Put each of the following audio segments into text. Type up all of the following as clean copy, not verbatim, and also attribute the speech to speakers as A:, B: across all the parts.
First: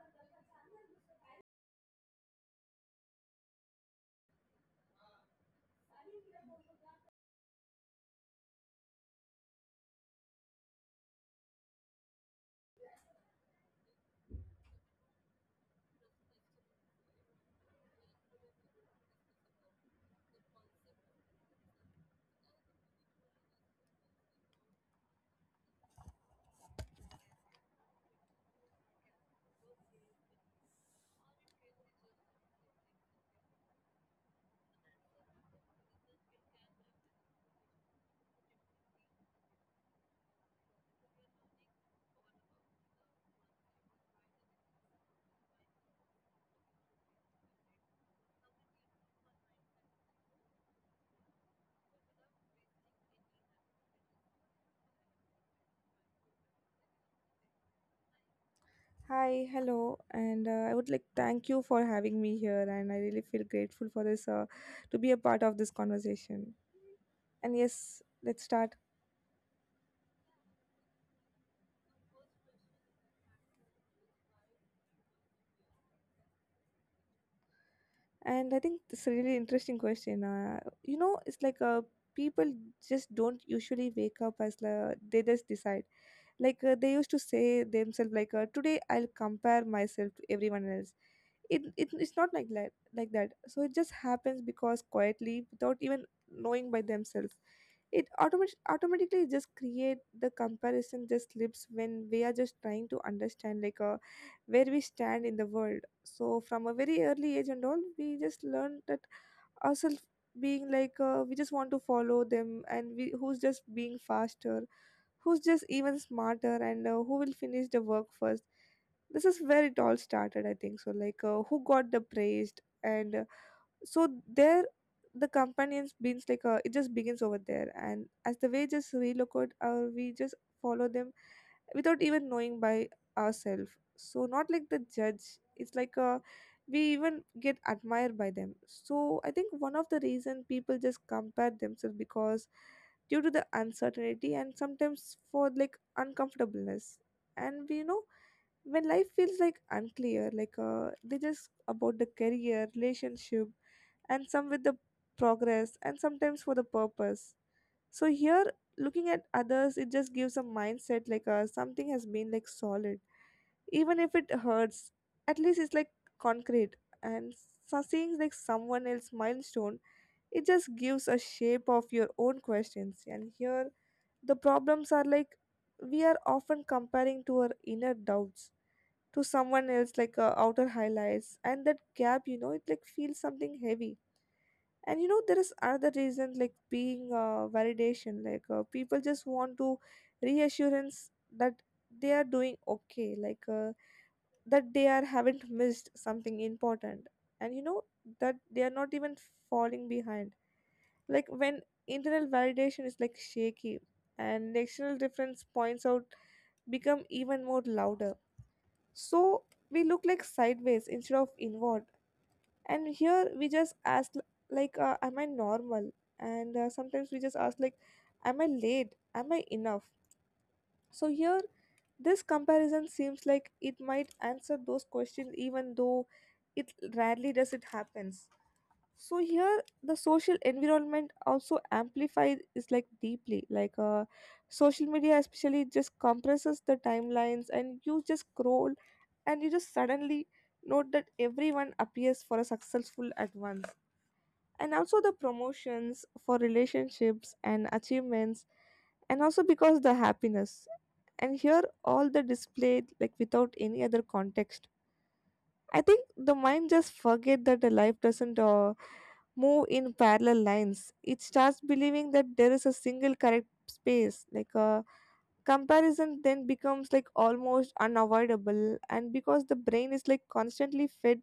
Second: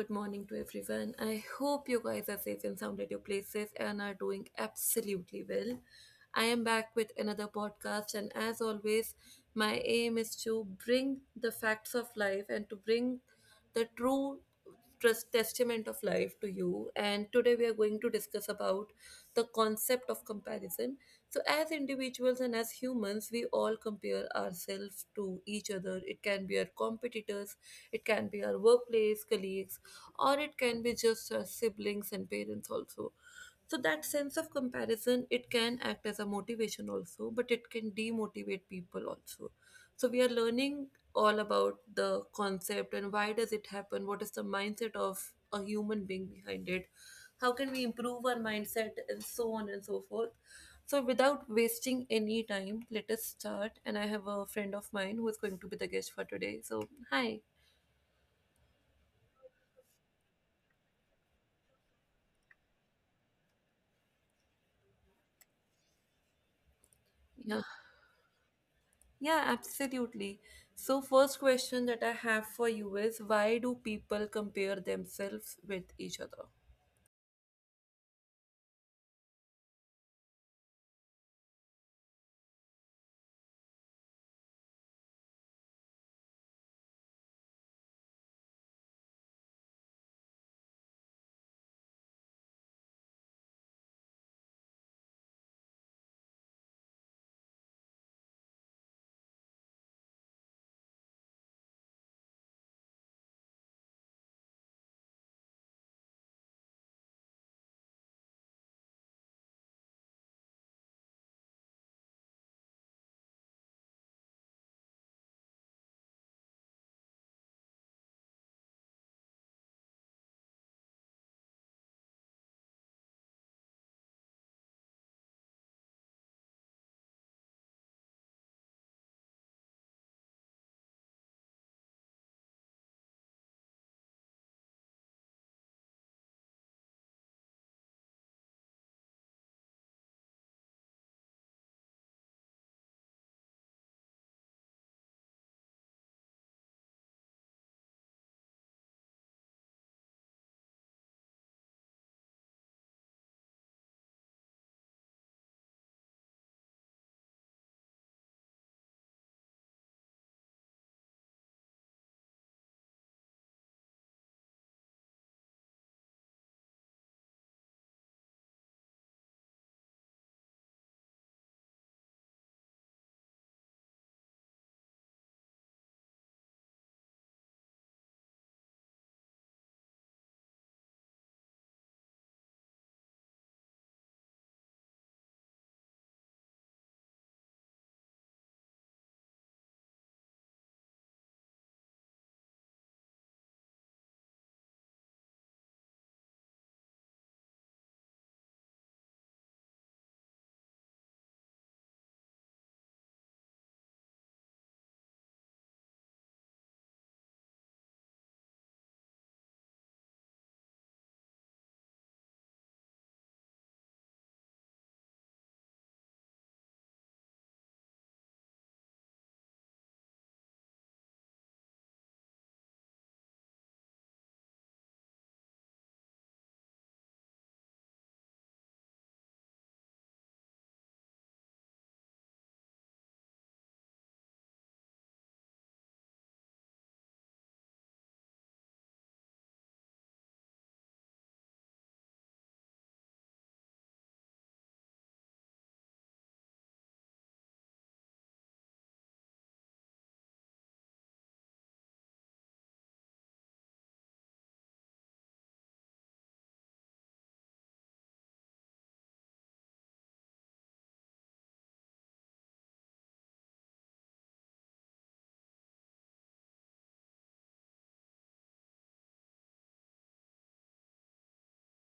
A: good morning to everyone. I hope you guys are safe and sound at your places and are doing absolutely well. I am back with another podcast, and as always, my aim is to bring the facts of life and to bring the true trust testament of life to you. And today we are going to discuss about the concept of comparison. So as individuals and as humans, we all compare ourselves to each other. It can be our competitors, it can be our workplace, colleagues, or it can be just our siblings and parents also. So that sense of comparison, it can act as a motivation also, but it can demotivate people also. So we are learning all about the concept. And why does it happen? What is the mindset of a human being behind it? How can we improve our mindset and so on and so forth? So without wasting any time, let us start. And I have a friend of mine who is going to be the guest for today. So hi.
B: Hi, hello, and I would like thank you for having me here, and I really feel grateful for this to be a part of this conversation.
A: Yeah.
B: And yes, let's start.
A: Yeah, absolutely. So, first question that I have for you is, why do people compare themselves with each other?
B: And I think it's a really interesting question. You know, it's like People just don't usually wake up as they just decide. They used to say themselves, today I'll compare myself to everyone else. It's not like that, so it just happens because quietly, without even knowing by themselves, it automatically just create the comparison, just slips when we are just trying to understand where we stand in the world. So from a very early age and all, we just learn that ourselves being like we just want to follow them, and we who's just being faster, who's just even smarter, and who will finish the work first. This is where it all started, I think. So who got the praised, and so there, the companions beings it just begins over there, and as the way just relocate or we just follow them without even knowing by ourselves. So not like the judge, it's we even get admired by them. So I think one of the reason people just compare themselves, because due to the uncertainty, and sometimes for like uncomfortableness. And we know when life feels like unclear, they just about the career relationship, and some with the progress, and sometimes for the purpose. So here, looking at others, it just gives a mindset something has been like solid. Even if it hurts, at least it's like concrete. And so, seeing like someone else milestone, it just gives a shape of your own questions. And here, the problems are, like, we are often comparing to our inner doubts, to someone else outer highlights, and that gap, you know, it like feels something heavy. And you know, there is another reason, like being validation, people just want to reassurance that they are doing okay, that they are haven't missed something important, and you know, that they are not even falling behind. Like, when internal validation is like shaky and external difference points out become even more louder, so we look like sideways instead of inward. And here we just ask, am I normal? And sometimes we just ask, like, am I late? Am I enough? So here, this comparison seems like it might answer those questions, even though it rarely does it happens. So here the social environment also amplifies is like deeply. Social media especially just compresses the timelines, and you just scroll, and you just suddenly note that everyone appears for a successful at once, and also the promotions for relationships and achievements, and also because the happiness, and here all the displayed like without any other context. I think the mind just forget that the life doesn't move in parallel lines. It starts believing that there is a single correct space, like a comparison then becomes like almost unavoidable, and because the brain is like constantly fed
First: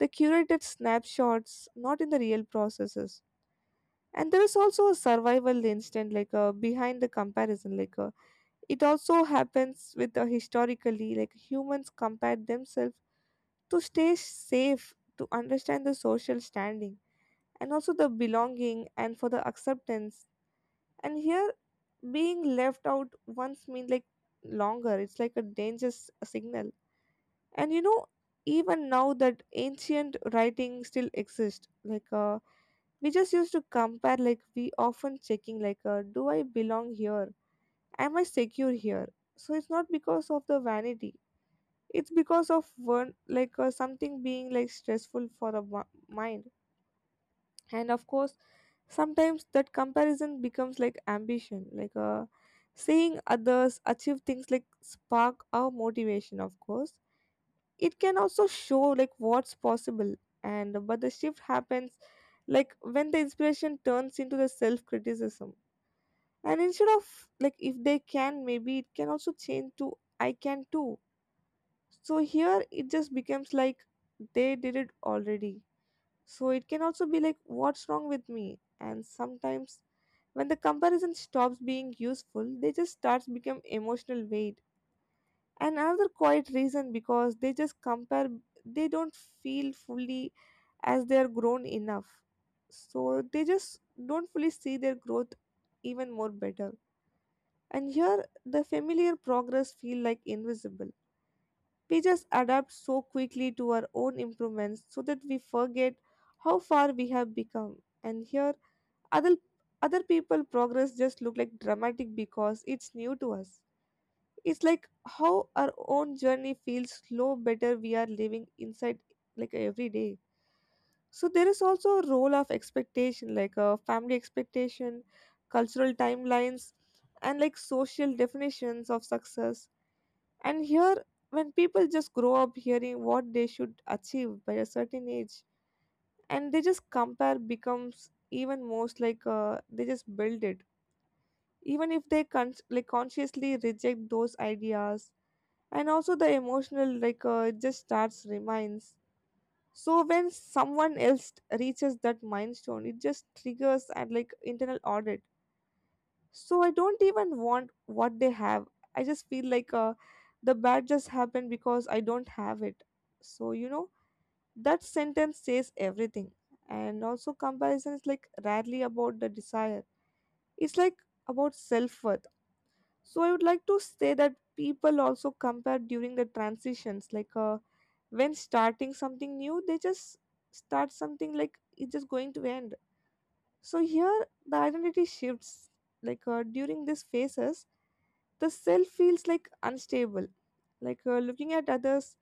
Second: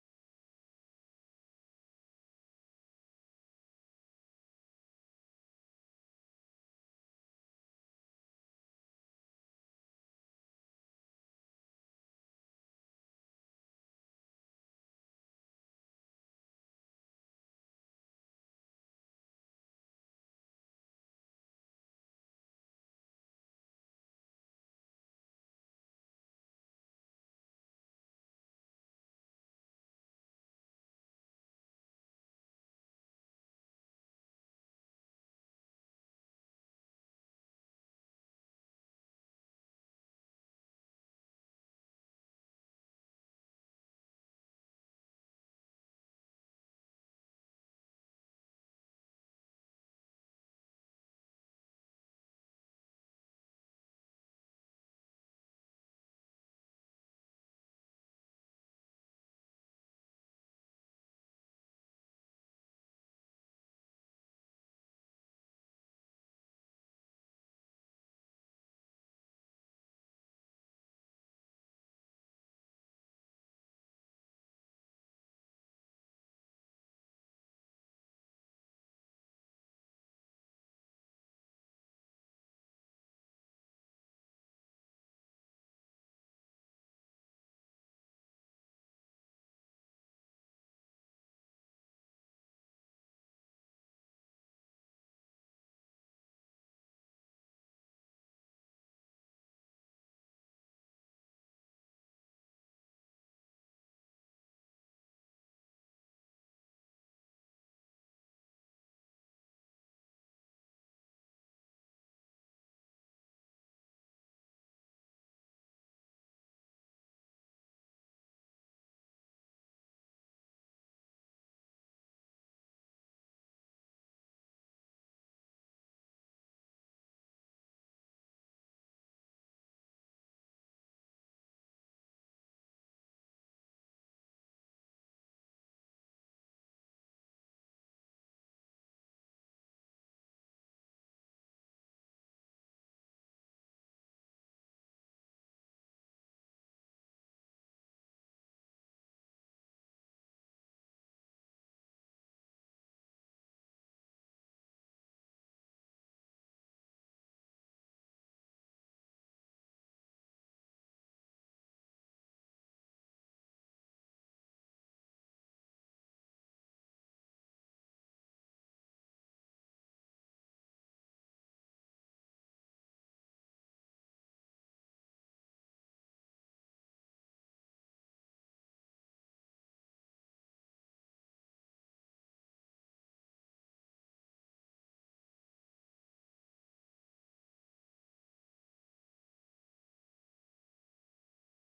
B: the curated snapshots, not in the real processes. And there is also a survival instinct, like a behind the comparison, like a, it also happens with the historically, like humans compare themselves to stay safe, to understand the social standing, and also the belonging, and for the acceptance. And here, being left out once mean like longer. It's like a dangerous signal. And you know, even now that ancient writing still exists, like. We just used to compare, like we often checking like, do I belong here? Am I secure here? So it's not because of the vanity, it's because of one, like, something being like stressful for the mind. And of course, sometimes that comparison becomes like ambition, like, seeing others achieve things like spark our motivation. Of course, it can also show like what's possible. And but the shift happens, like, when the inspiration turns into the self criticism, and instead of, like, if they can, maybe it can also change to I can too. So here it just becomes like they did it already, so it can also be like what's wrong with me. And sometimes when the comparison stops being useful, they just starts become emotional weight. And another quiet reason, because they just compare, they don't feel fully as they are grown enough, so they just don't fully see their growth even more better. And here the familiar progress feel like invisible. We just adapt so quickly to our own improvements, so that we forget how far we have become. And here, other other people progress just look like dramatic because it's new to us. It's like how our own journey feels slow, better we are living inside, like, every day. So there is also a role of expectation, like a family expectation, cultural timelines, and like social definitions of success. And here, when people just grow up hearing what they should achieve by a certain age, and they just compare becomes even most, like, they just build it, even if they like consciously reject those ideas. And also the emotional, like, it just starts reminds. So when someone else reaches that milestone, it just triggers and like internal audit. So I don't even want what they have, I just feel like the bad just happened because I don't have it. So you know, that sentence says everything. And also comparison is like rarely about the desire, it's like about self-worth. So I would like to say that people also compare during the transitions, like when starting something new, they just start something like it's just going to end. So here the identity shifts. During these phases, the self feels like unstable. Looking at others,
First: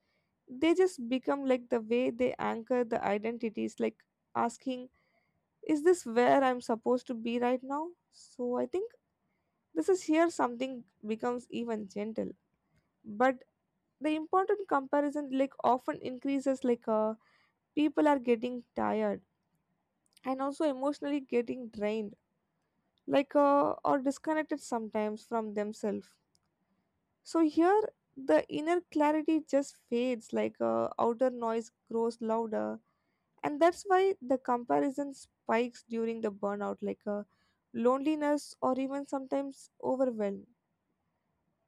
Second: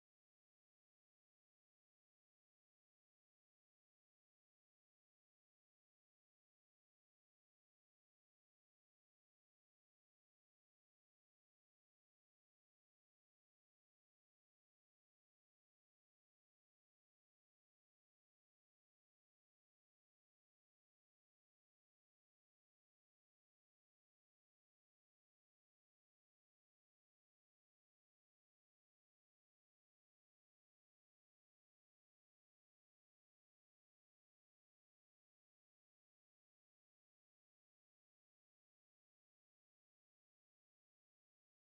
B: they just become like the way they anchor the identities. Like asking, "Is this where I'm supposed to be right now?" So I think this is here something becomes even gentle, but the important comparison like often increases, like, people are getting tired and also emotionally getting drained, like, or disconnected sometimes from themselves. So here the inner clarity just fades, like, outer noise grows louder, and that's why the comparison spikes during the burnout, like, loneliness or even sometimes overwhelm.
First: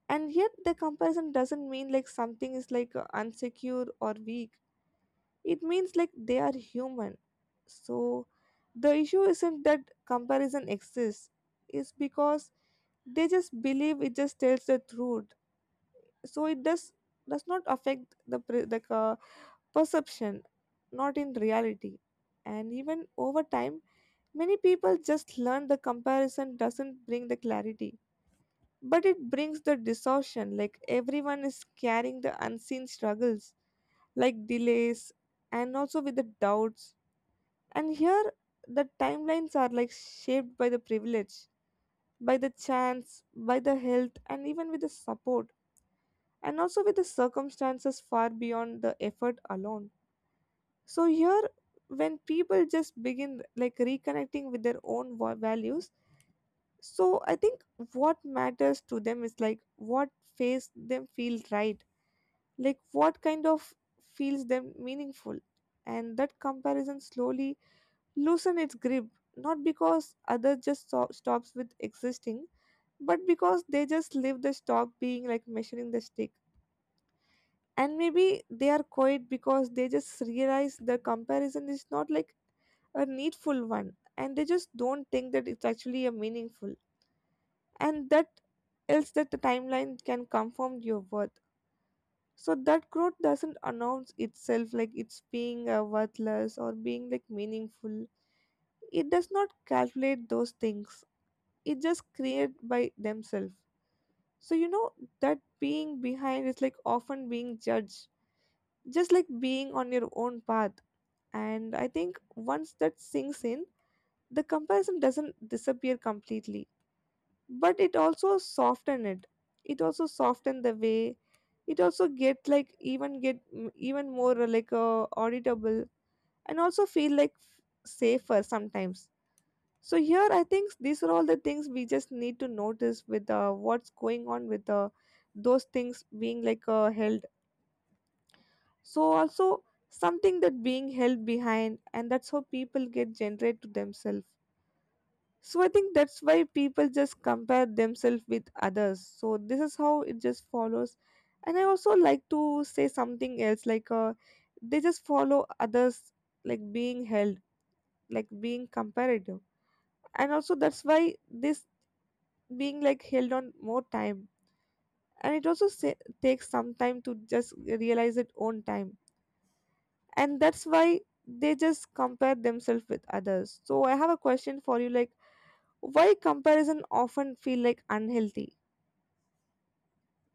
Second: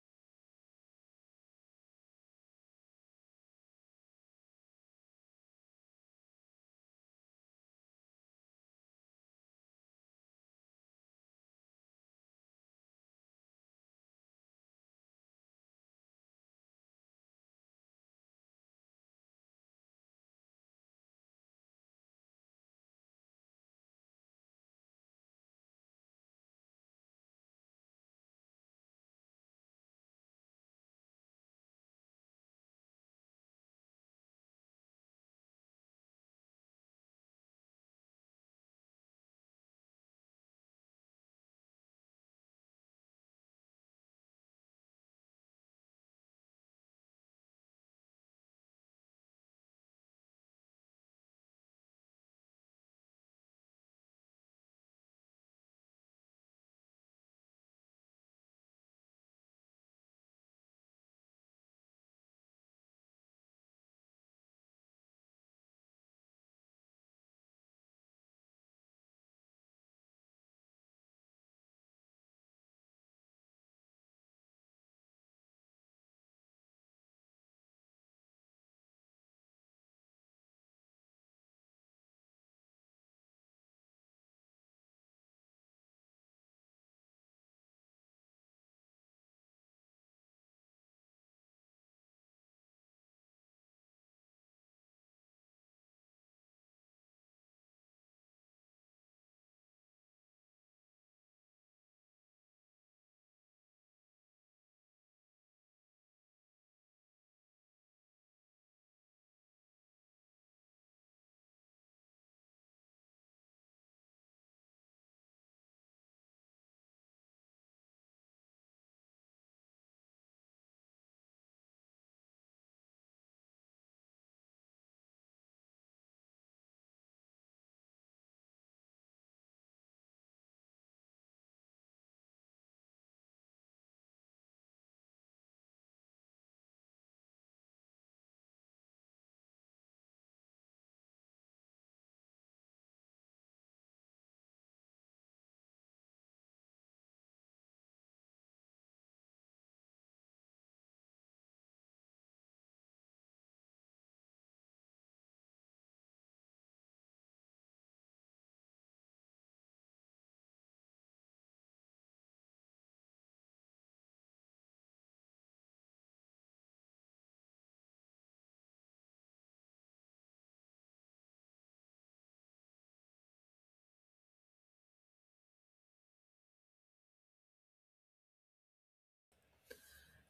B: And yet the comparison doesn't mean like something is like insecure or weak. It means like they are human. So the issue isn't that comparison exists, it's because they just believe it just tells the truth. So it does not affect the perception, not in reality. And even over time, many people just learn the comparison doesn't bring the clarity, but it brings the distortion. Like everyone is carrying the unseen struggles, like delays, and also with the doubts. And here, the timelines are like shaped by the privilege, by the chance, by the health, and even with the support, and also with the circumstances far beyond the effort alone. So, here, when people just begin like reconnecting with their own values, so I think what matters to them is like what face them feel right, like what kind of feels them meaningful, and that comparison slowly loosen its grip, not because other just stops with existing, but because they just leave the stock being like measuring the stick. And maybe they are quiet because they just realize the comparison is not like a needful one, and they just don't think that it's actually a meaningful. And that else that the timeline can confirm your worth. So that growth doesn't announce itself like it's being worthless or being like meaningful. It does not calculate those things. It just created by themselves. So you know, that being behind is like often being judged, just like being on your own path. And I think once that sinks in, the comparison doesn't disappear completely, but it also soften it, it also soften the way. It also get like even get even more auditable, and also feel like safer sometimes. So here, I think these are all the things we just need to notice with what's going on with those things being like held. So also something that being held behind, and that's how people get generated to themselves. So I think that's why people just compare themselves with others. So this is how it just follows. And I also like to say something else, like they just follow others, like being held, like being comparative, and also that's why this being like held on more time, and takes some time to just realize it own time. And that's why they just compare themselves with others. So I have a question for you, like why comparison often feel like unhealthy?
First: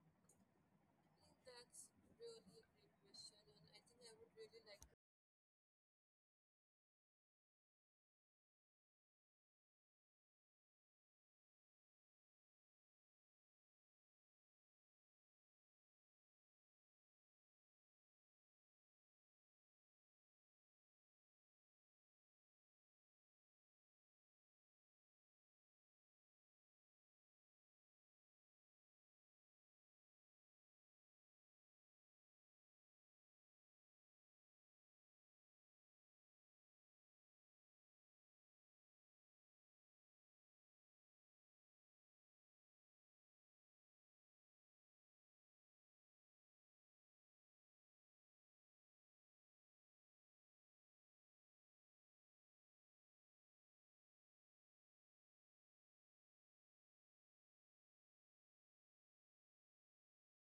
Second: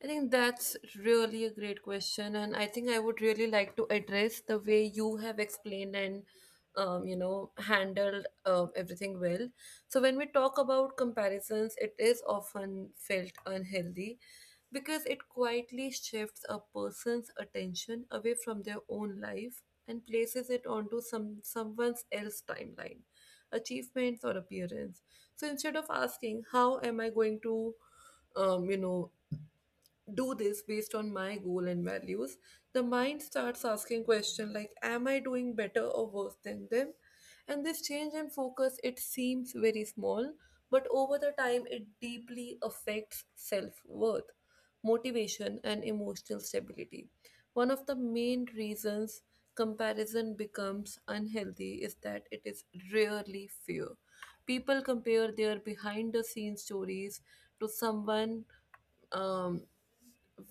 A: I think that's really a great question, and I think I would really like to address the way you have explained and you know handled everything well. So when we talk about comparisons, it is often felt unhealthy because it quietly shifts a person's attention away from their own life and places it onto someone else's timeline, achievements or appearance. So instead of asking, how am I going to you know do this based on my goal and values, the mind starts asking questions like, am I doing better or worse than them? And this change in focus, it seems very small, but over the time, it deeply affects self worth, motivation, and emotional stability. One of the main reasons comparison becomes unhealthy is that it is rarely fair. People compare their behind the scenes stories to someone um,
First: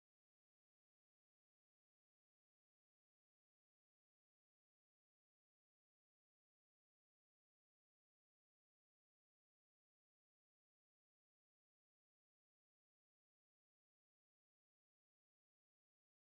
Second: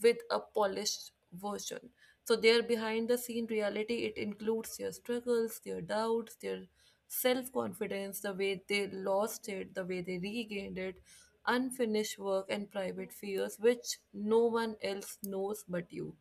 A: with a polished version. So their behind the scene reality, it includes their struggles, their doubts, their self confidence, the way they lost it, the way they regained it, unfinished work and private fears which no one else knows but you.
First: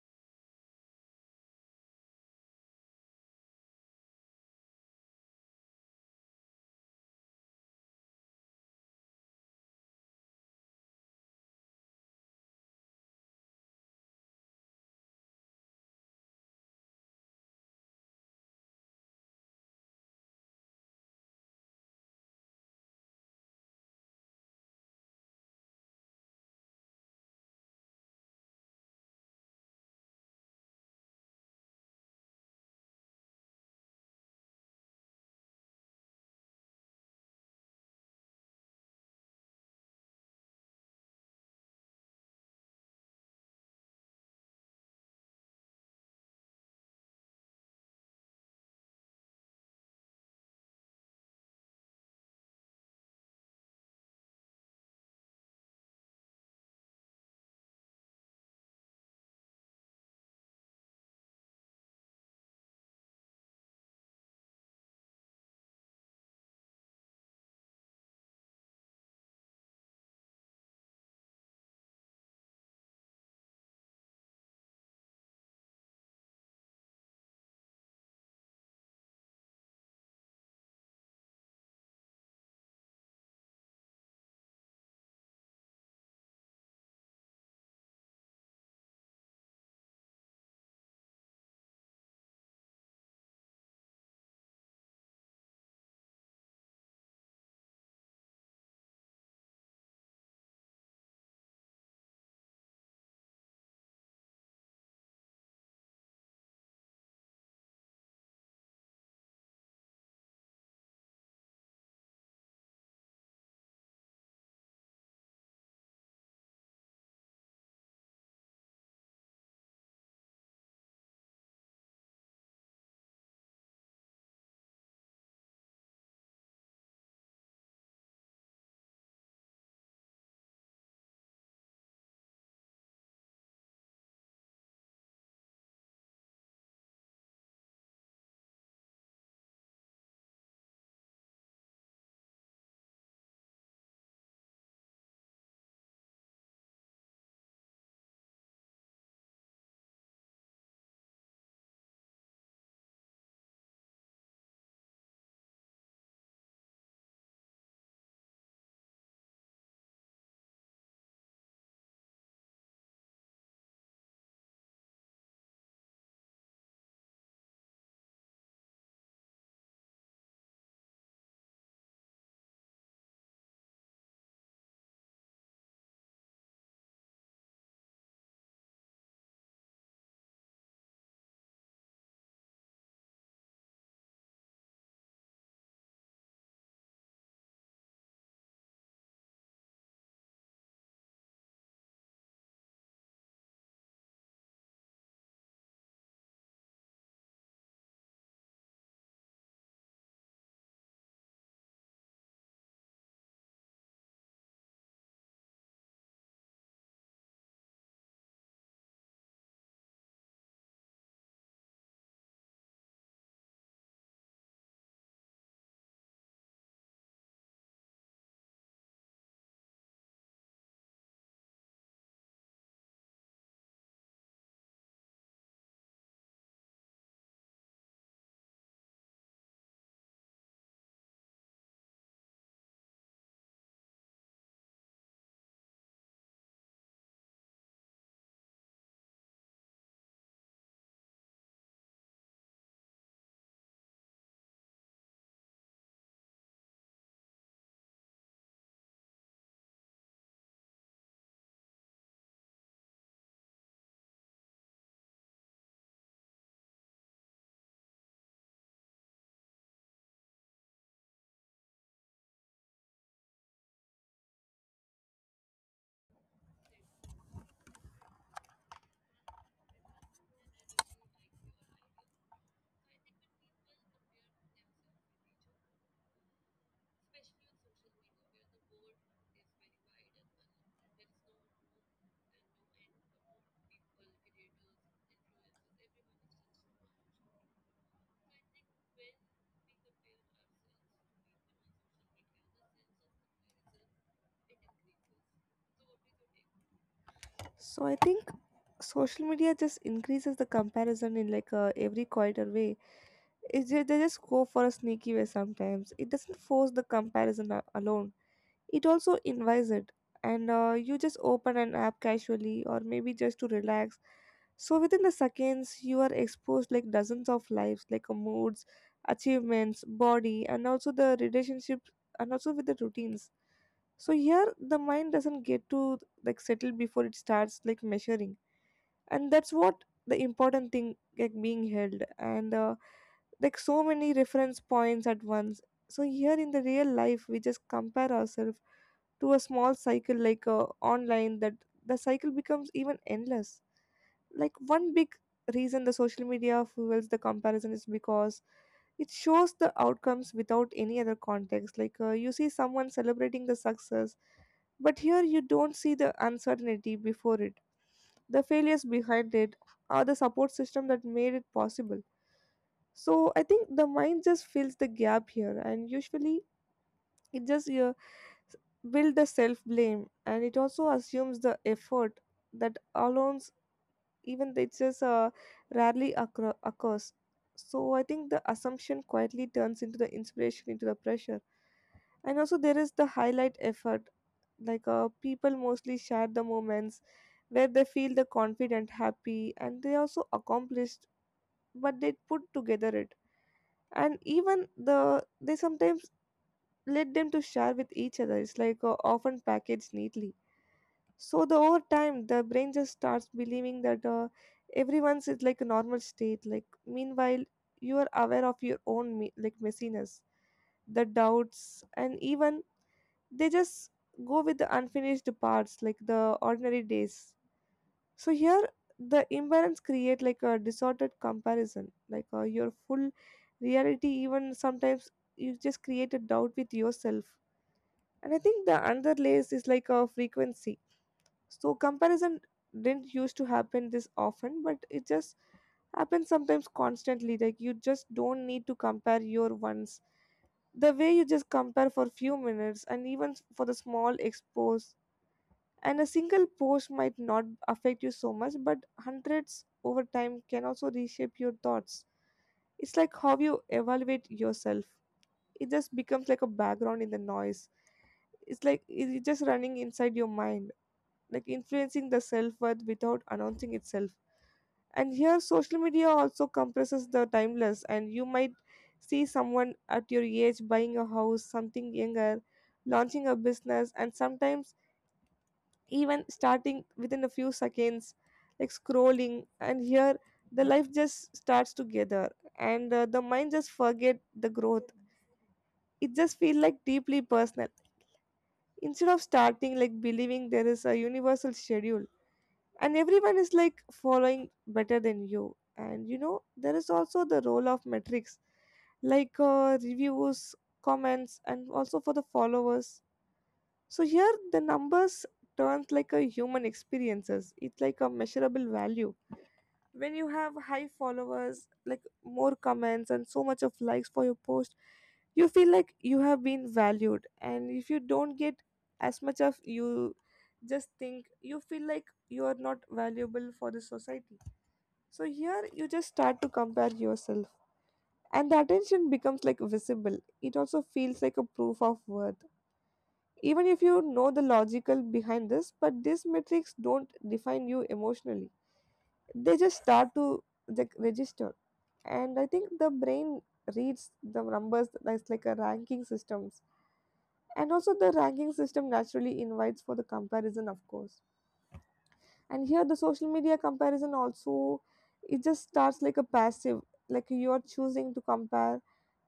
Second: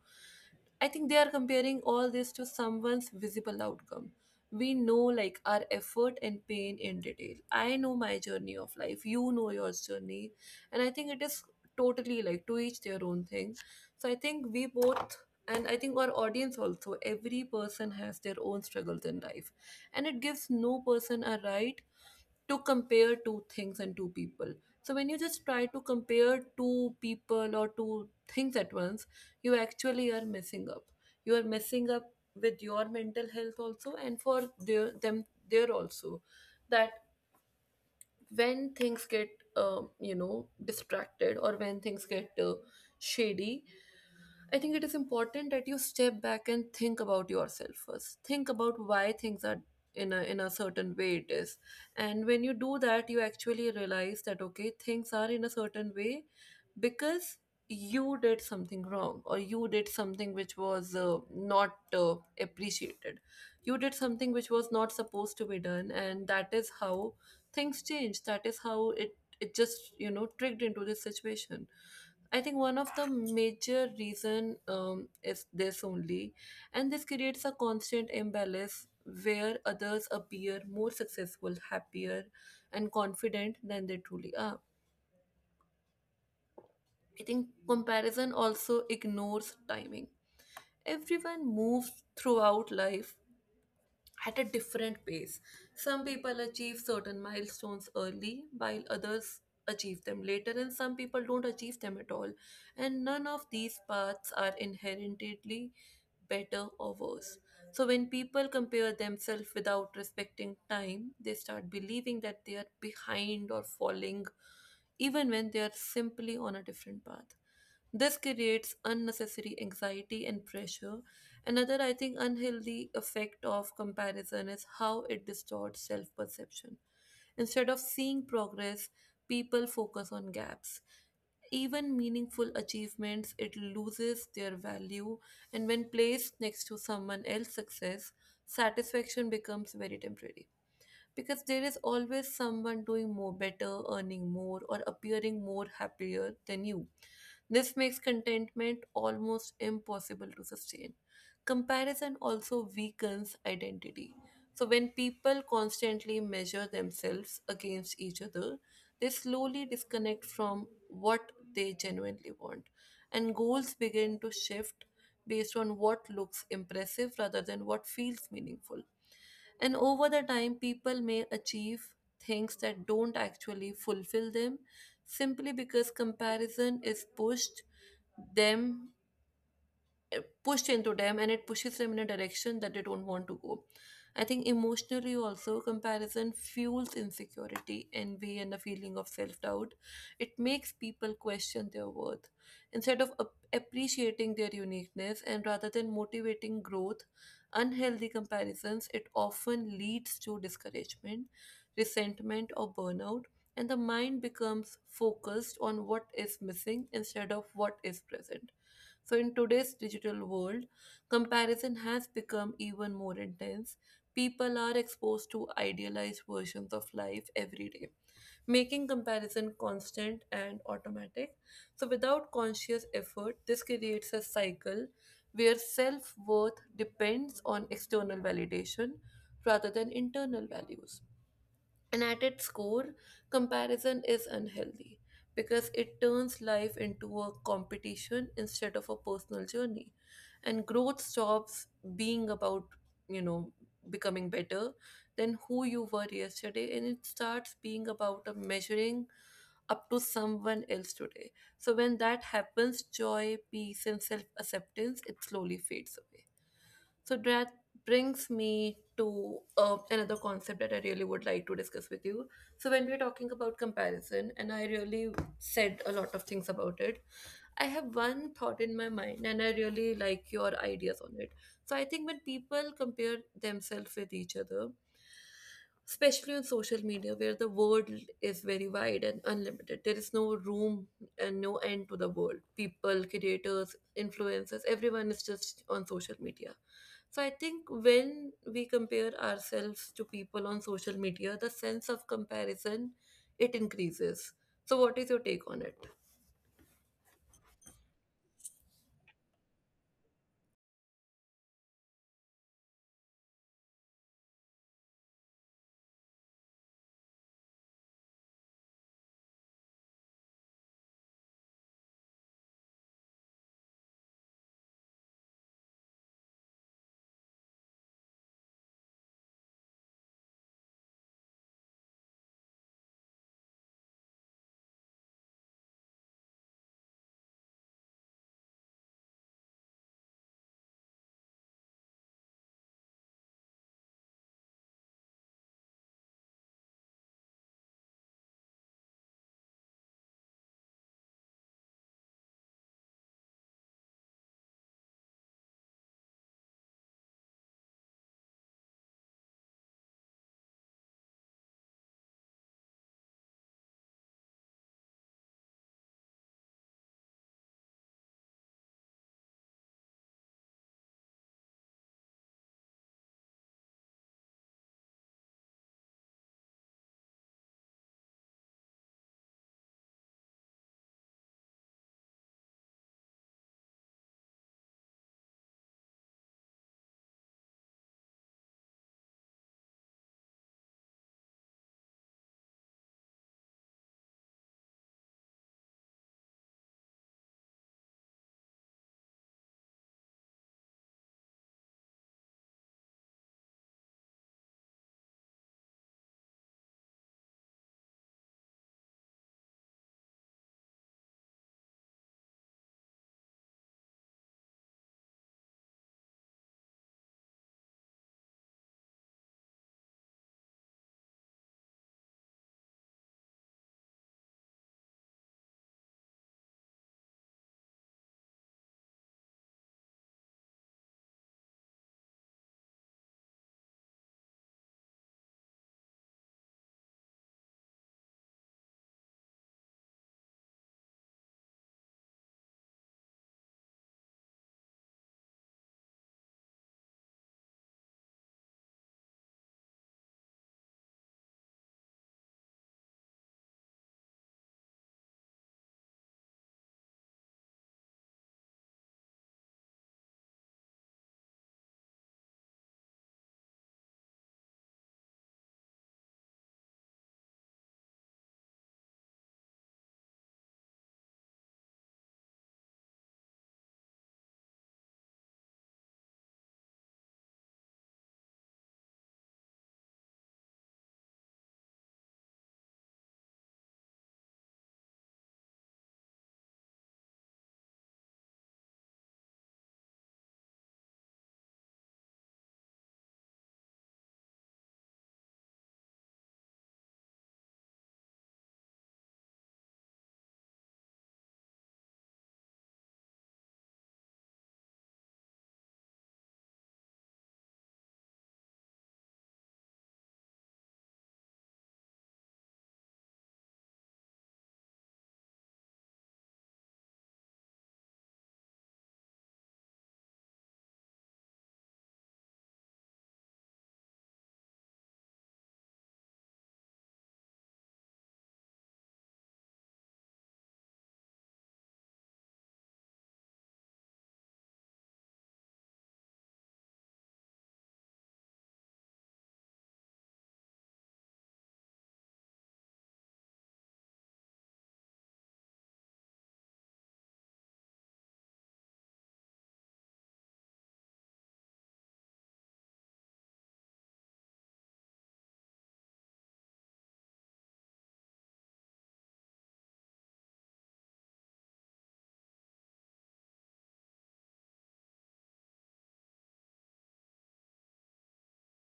A: I think they are comparing all this to someone's visible outcome. We know like our effort and pain in detail. I know my journey of life, you know yours journey, and I think it is totally like to each their own thing. So I think we both, and I think our audience also, every person has their own struggles in life. And it gives no person a right to compare two things and two people. So when you just try to compare two people or two things at once, you actually are messing up. You are messing up with your mental health also, and for their, them there also. That when things get you know distracted, or when things get shady, I think it is important that you step back and think about yourself first. Think about why things are in a certain way it is. And when you do that, you actually realize that okay, things are in a certain way because you did something wrong or you did something which was not appreciated. You did something which was not supposed to be done, and that is how things change. That is how it just you know tricked into this situation. I think one of the major reason is this only, and this creates a constant imbalance where others appear more successful, happier, and confident than they truly are. I think comparison also ignores timing. Everyone moves throughout life at a different pace. Some people achieve certain milestones early, while others achieve them later, and some people don't achieve them at all. And none of these paths are inherently better or worse. So, when people compare themselves without respecting time, they start believing that they are behind or falling, even when they are simply on a different path. This creates unnecessary anxiety and pressure. Another, I think, unhealthy effect of comparison is how it distorts self perception. Instead of seeing progress, people focus on gaps. Even meaningful achievements, it loses their value, and when placed next to someone else's success, satisfaction becomes very temporary because there is always someone doing more better, earning more, or appearing more happier than you. This makes contentment almost impossible to sustain. Comparison also weakens identity. So, when people constantly measure themselves against each other, they slowly disconnect from what they genuinely want. And goals begin to shift based on what looks impressive rather than what feels meaningful. And over the time, people may achieve things that don't actually fulfill them simply because comparison is pushed them pushed into them, and it pushes them in a direction that they don't want to go. I think emotionally also comparison fuels insecurity, envy, and a feeling of self doubt. It makes people question their worth instead of appreciating their uniqueness and rather than motivating growth. Unhealthy comparisons, it often leads to discouragement, resentment, or burnout, and the mind becomes focused on what is missing instead of what is present. So, in today's digital world, comparison has become even more intense. People are exposed to idealized versions of life every day, making comparison constant and automatic. So, without conscious effort, this creates a cycle where self worth depends on external validation rather than internal values. And at its core, comparison is unhealthy because it turns life into a competition instead of a personal journey. And growth stops being about, you know, becoming better than who you were yesterday, and it starts being about a measuring up to someone else today. So when that happens, joy, peace, and self acceptance, it slowly fades away. So that brings me to another concept that I really would like to discuss with you. So when we're talking about comparison, and I really said a lot of things about it, I have one thought in my mind, and I really like your ideas on it. So I think when people compare themselves with each other, especially on social media where the world is very wide and unlimited, there is no room and no end to the world. People, creators, influencers, everyone is just on social media. So I think when we compare ourselves to people on social media, the sense of comparison it increases. So what is your take on it?
B: So I think social media just increases the comparison in like every quieter way. It's just, they just go for a sneaky way sometimes. It doesn't force the alone. It also invites it, and you just open an app casually or maybe just to relax. So within the seconds, you are exposed like dozens of lives, like moods, achievements, body, and also the relationship, and also with the routines. So here, the mind doesn't get to like settle before it starts like measuring, and that's what the important thing like being held and like so many reference points at once. So here in the real life, we just compare ourselves to a small cycle, like online, that the cycle becomes even endless. Like one big reason the social media fuels the comparison is because it shows the outcomes without any other context. Like you see someone celebrating the success, but here you don't see the uncertainty before it, the failures behind it, or the support system that made it possible. So I think the mind just fills the gap here, and usually it just build the self blame, and it also assumes the effort that alone, even it's just rarely occurs. So I think the assumption quietly turns into the inspiration, into the pressure. And also there is the highlight effort, like people mostly share the moments where they feel the confident, happy, and they also accomplished. But they put together it, and even they sometimes let them to share with each other, it's like often packaged neatly. So the over time, the brain just starts believing that everyone's is like a normal state. Like meanwhile, you are aware of your own like messiness, the doubts, and even they just go with the unfinished parts, like the ordinary days. So here, the imbalance create like a distorted comparison, like your full reality. Even sometimes you just create a doubt with yourself. And I think the another layer is like a frequency. So comparison didn't used to happen this often, but it just happens sometimes constantly. Like you just don't need to compare your ones, the way you just compare for few minutes. And even for the small expose and a single post might not affect you so much, but hundreds over time can also reshape your thoughts. It's like how you evaluate yourself. It just becomes like a background in the noise. It's just running inside your mind, like influencing the self-worth without announcing itself. And here social media also compresses the timeless, and you might see someone at your age buying a house, something younger launching a business, and sometimes even starting within a few seconds like scrolling. And here the life just starts together, and the mind just forget the growth. It just feels like deeply personal, instead of starting like believing there is a universal schedule and everyone is like following better than you. And you know there is also the role of metrics, like reviews, comments, and also for the followers. So here the numbers turns like a human experiences, it's like a measurable value. When you have high followers, like more comments and so much of likes for your post, you feel like you have been valued. And if you don't get as much of, you just think you feel like you are not valuable for the society. So here you just start to compare yourself, and the attention becomes like visible. It also feels like a proof of worth. Even if you know the logical behind this, but these metrics don't define you emotionally, they just start to like register. And I think the brain reads the numbers, that's like a ranking systems. And also the ranking system naturally invites for the comparison, of course. And here the social media comparison also, it just starts like a passive, like you're choosing to compare.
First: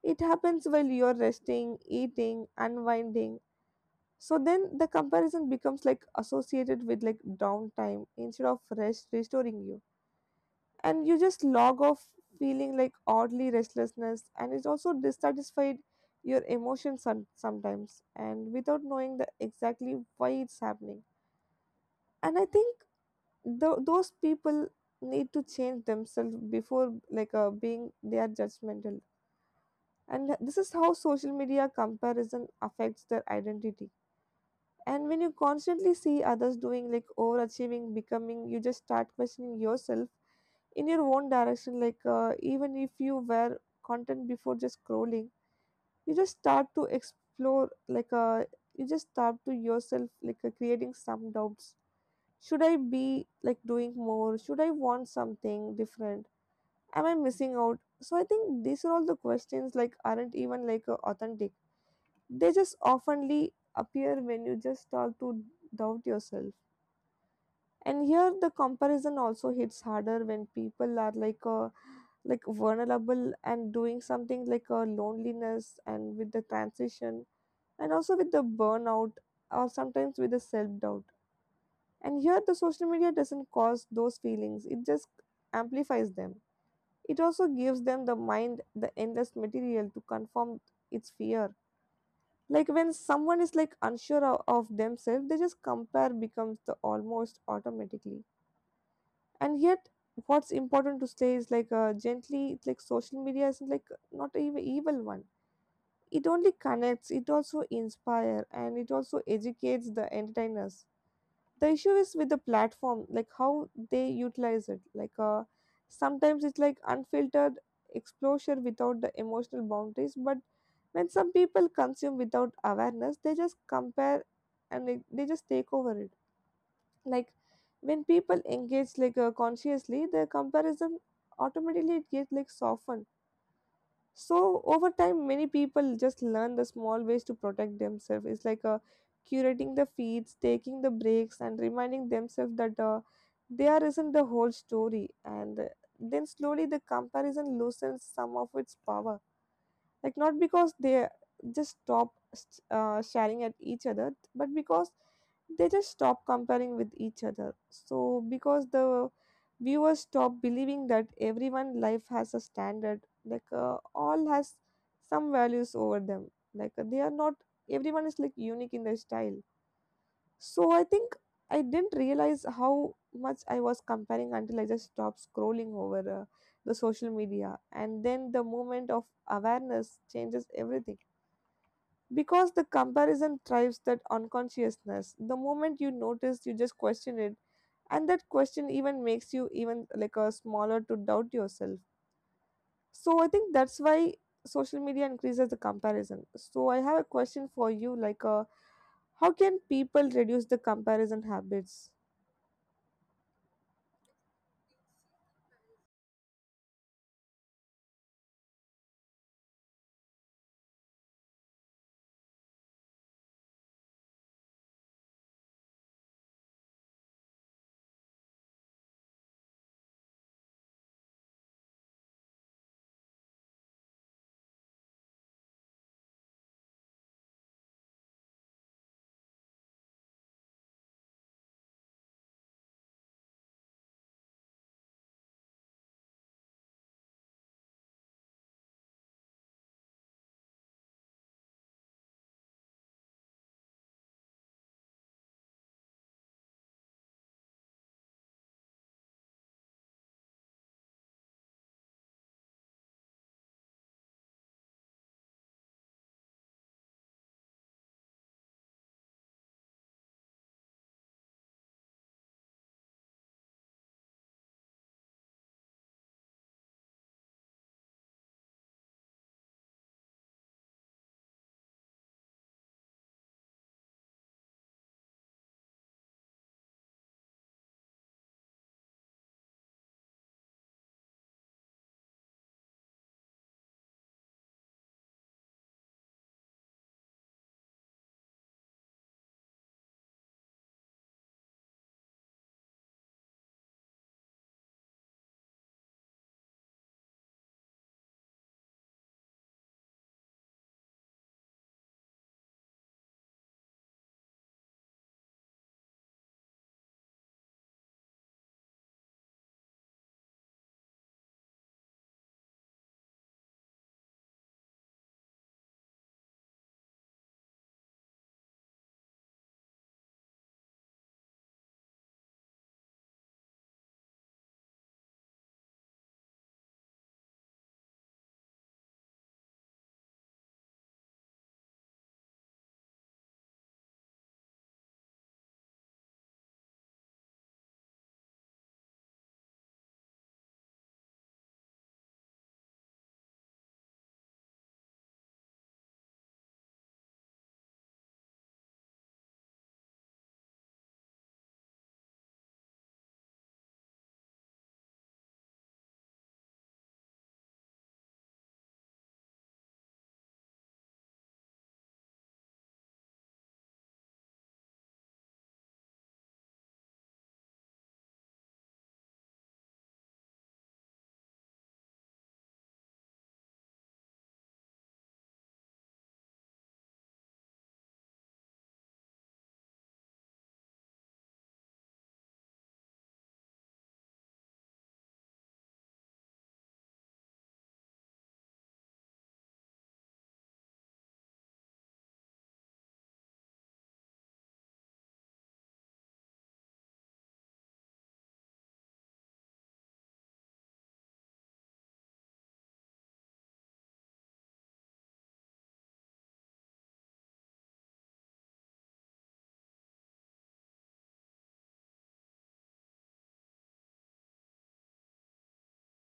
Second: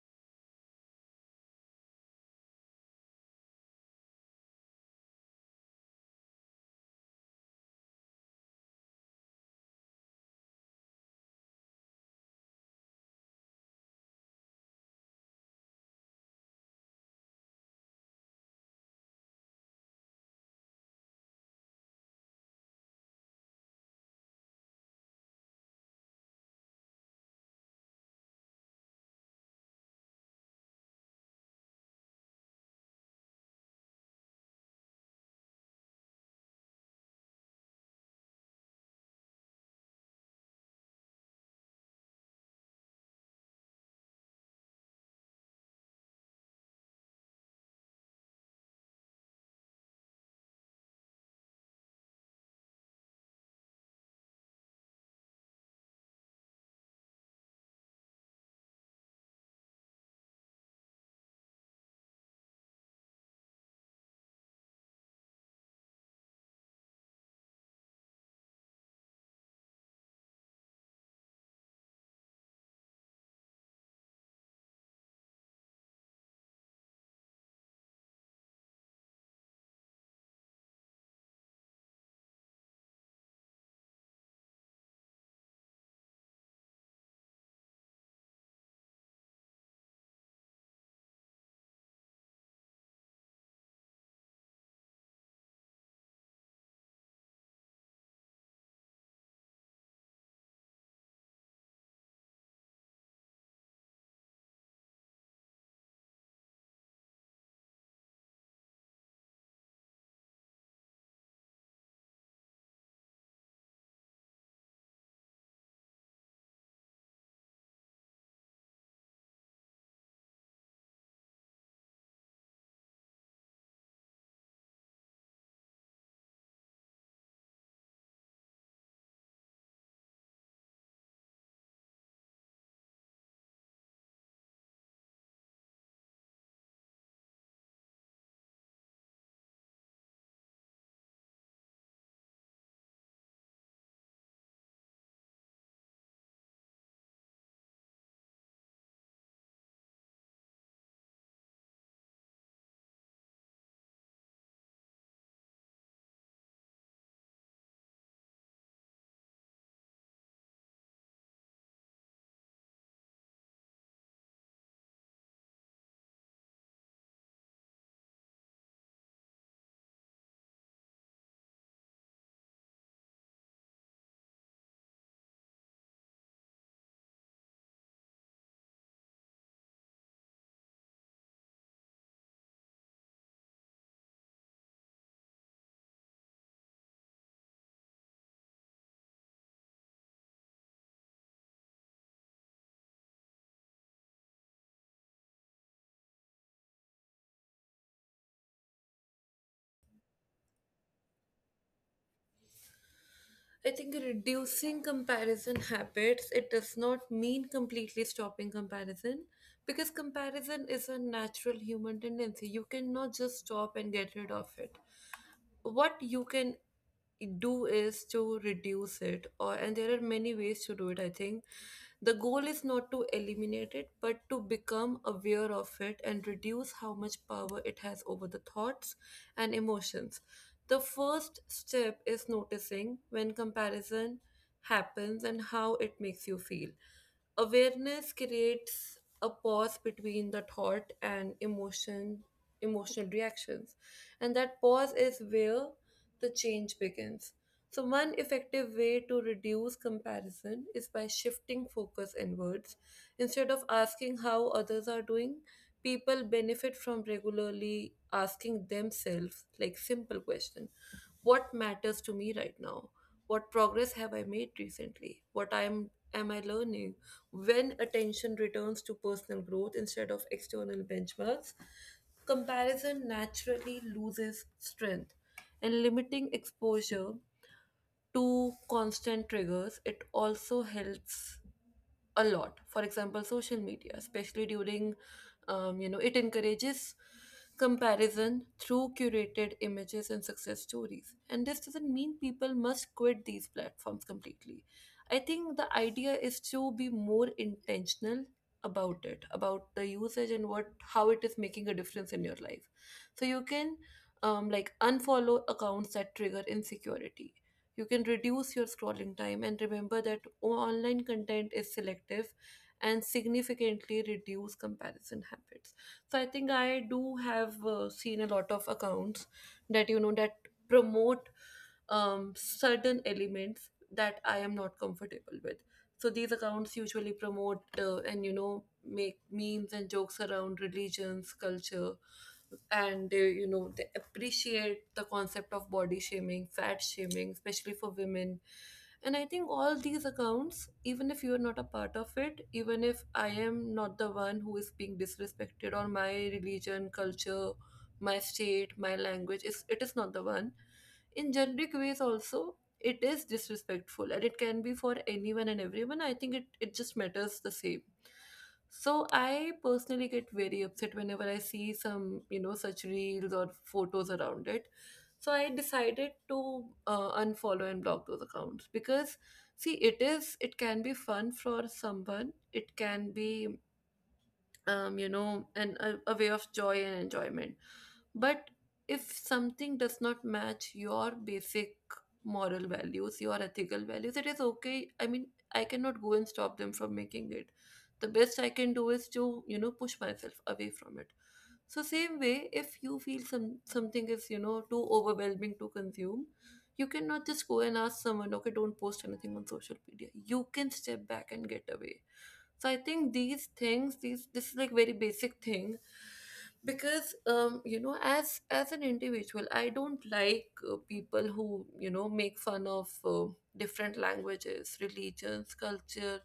B: It happens while you're resting, eating, unwinding. So then the comparison becomes like associated with like downtime instead of rest restoring you. And you just log off feeling like oddly restlessness, and it's also dissatisfied your emotions sometimes, and without knowing the exactly why it's happening. And I think those people need to change themselves before like being they are judgmental. And this is how social media comparison affects their identity. And when you constantly see others doing like overachieving, becoming, you just start questioning yourself in your own direction, like even if you were content before just scrolling, you just start to explore, like you just start to yourself, like creating some doubts. Should I be like doing more? Should I want something different? Am I missing out? So I think these are all the questions like aren't even like authentic. They just oftenly appear when you just start to doubt yourself. And here the comparison also hits harder when people are like vulnerable, and doing something like a loneliness, and with the transition, and also with the burnout, or sometimes with the self doubt. And here the social media doesn't cause those feelings, it just amplifies them. It also gives them the mind the endless material to confirm its fear. Like when someone is like unsure of themselves, they just compare becomes the almost automatically. And yet what's important to say is like gently, it's like social media isn't like not an evil one. It only connects, it also inspire, and it also educates the entertainers. The issue is with the platform, like how they utilize it, like sometimes it's like unfiltered exposure without the emotional boundaries. But when some people consume without awareness, they just compare, and they just take over it. Like when people engage like consciously, the comparison automatically it gets like softened. So over time many people just learn the small ways to protect themselves, it's like curating the feeds, taking the breaks, and reminding themselves that there isn't the whole story. And then slowly the comparison loosens some of its power, like not because they just stop sharing at each other, but because they just stop comparing with each other. So because the viewers stop believing that everyone life has a standard, like all has some values over them, like they are not, everyone is like unique in their style. So I think I didn't realize how much I was comparing until I just stopped scrolling over the social media. And then the moment of awareness changes everything. Because the comparison thrives that unconsciousness. The moment you notice, you just question it. And that question even makes you even like a smaller to doubt yourself. So I think that's why social media increases the comparison. So I have a question for you, like how can people reduce the comparison habits?
A: I think reducing comparison habits, it does not mean completely stopping comparison because comparison is a natural human tendency. You cannot just stop and get rid of it. What you can do is to reduce it. Or and there are many ways to do it. I think the goal is not to eliminate it, but to become aware of it and reduce how much power it has over the thoughts and emotions. The first step is noticing when comparison happens and how it makes you feel. Awareness creates a pause between the thought and emotion, emotional reactions, and that pause is where the change begins. So one effective way to reduce comparison is by shifting focus inwards. Instead of asking how others are doing, people benefit from regularly asking themselves like simple question, what matters to me right now, what progress have I made recently, what I am I learning. When attention returns to personal growth instead of external benchmarks, comparison naturally loses strength. And limiting exposure to constant triggers, it also helps a lot. For example, social media especially during you know it encourages comparison through curated images and success stories, and this doesn't mean people must quit these platforms completely. I think the idea is to be more intentional about it, about the usage and what how it is making a difference in your life. So you can like unfollow accounts that trigger insecurity, you can reduce your scrolling time and remember that online content is selective and significantly reduce comparison habits. So I think I do have seen a lot of accounts that you know that promote certain elements that I am not comfortable with. So these accounts usually promote and you know make memes and jokes around religions, culture, and they, you know they appreciate the concept of body shaming, fat shaming, especially for women. And I think all these accounts, even if you are not a part of it, even if I am not the one who is being disrespected, or my religion, culture, my state, my language is, it is not the one, in generic ways also it is disrespectful, and it can be for anyone and everyone. I think it, it just matters the same. So I personally get very upset whenever I see some, you know, such reels or photos around it. So I decided to unfollow and block those accounts because see, it can be fun for someone. It can be and a way of joy and enjoyment. But if something does not match your basic moral values, your ethical values, it is okay. I mean, I cannot go and stop them from making it. The best I can do is to push myself away from it. So same way, if you feel something is, too overwhelming to consume, you cannot just go and ask someone, okay, don't post anything on social media. You can step back and get away. So I think these things these this is like very basic thing, because as an individual I don't like people who make fun of different languages, religions, culture,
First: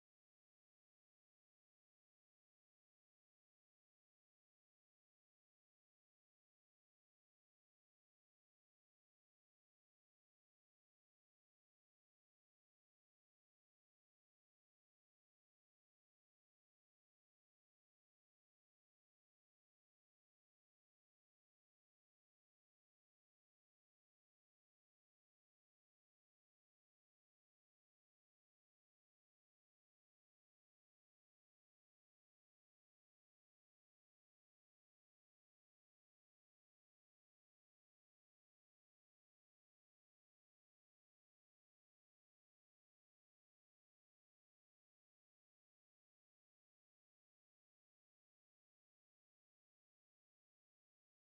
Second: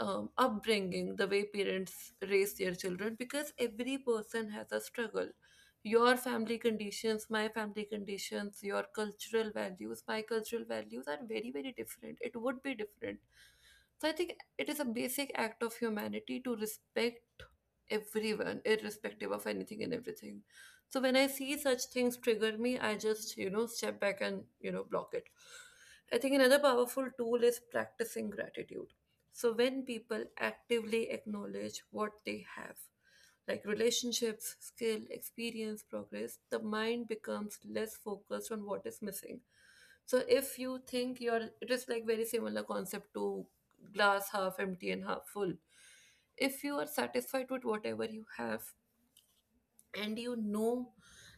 A: upbringing, the way parents raise their children, because every person has a struggle. Your family conditions, my family conditions, your cultural values, my cultural values are very, very different. It would be different. So I think it is a basic act of humanity to respect everyone, irrespective of anything and everything. So when I see such things trigger me, I just, you know, step back and, you know, block it. I think another powerful tool is practicing gratitude. So when people actively acknowledge what they have, like relationships, skill, experience, progress, the mind becomes less focused on what is missing. So if you think you're, it is like very similar concept to glass half empty and half full. If you are satisfied with whatever you have, and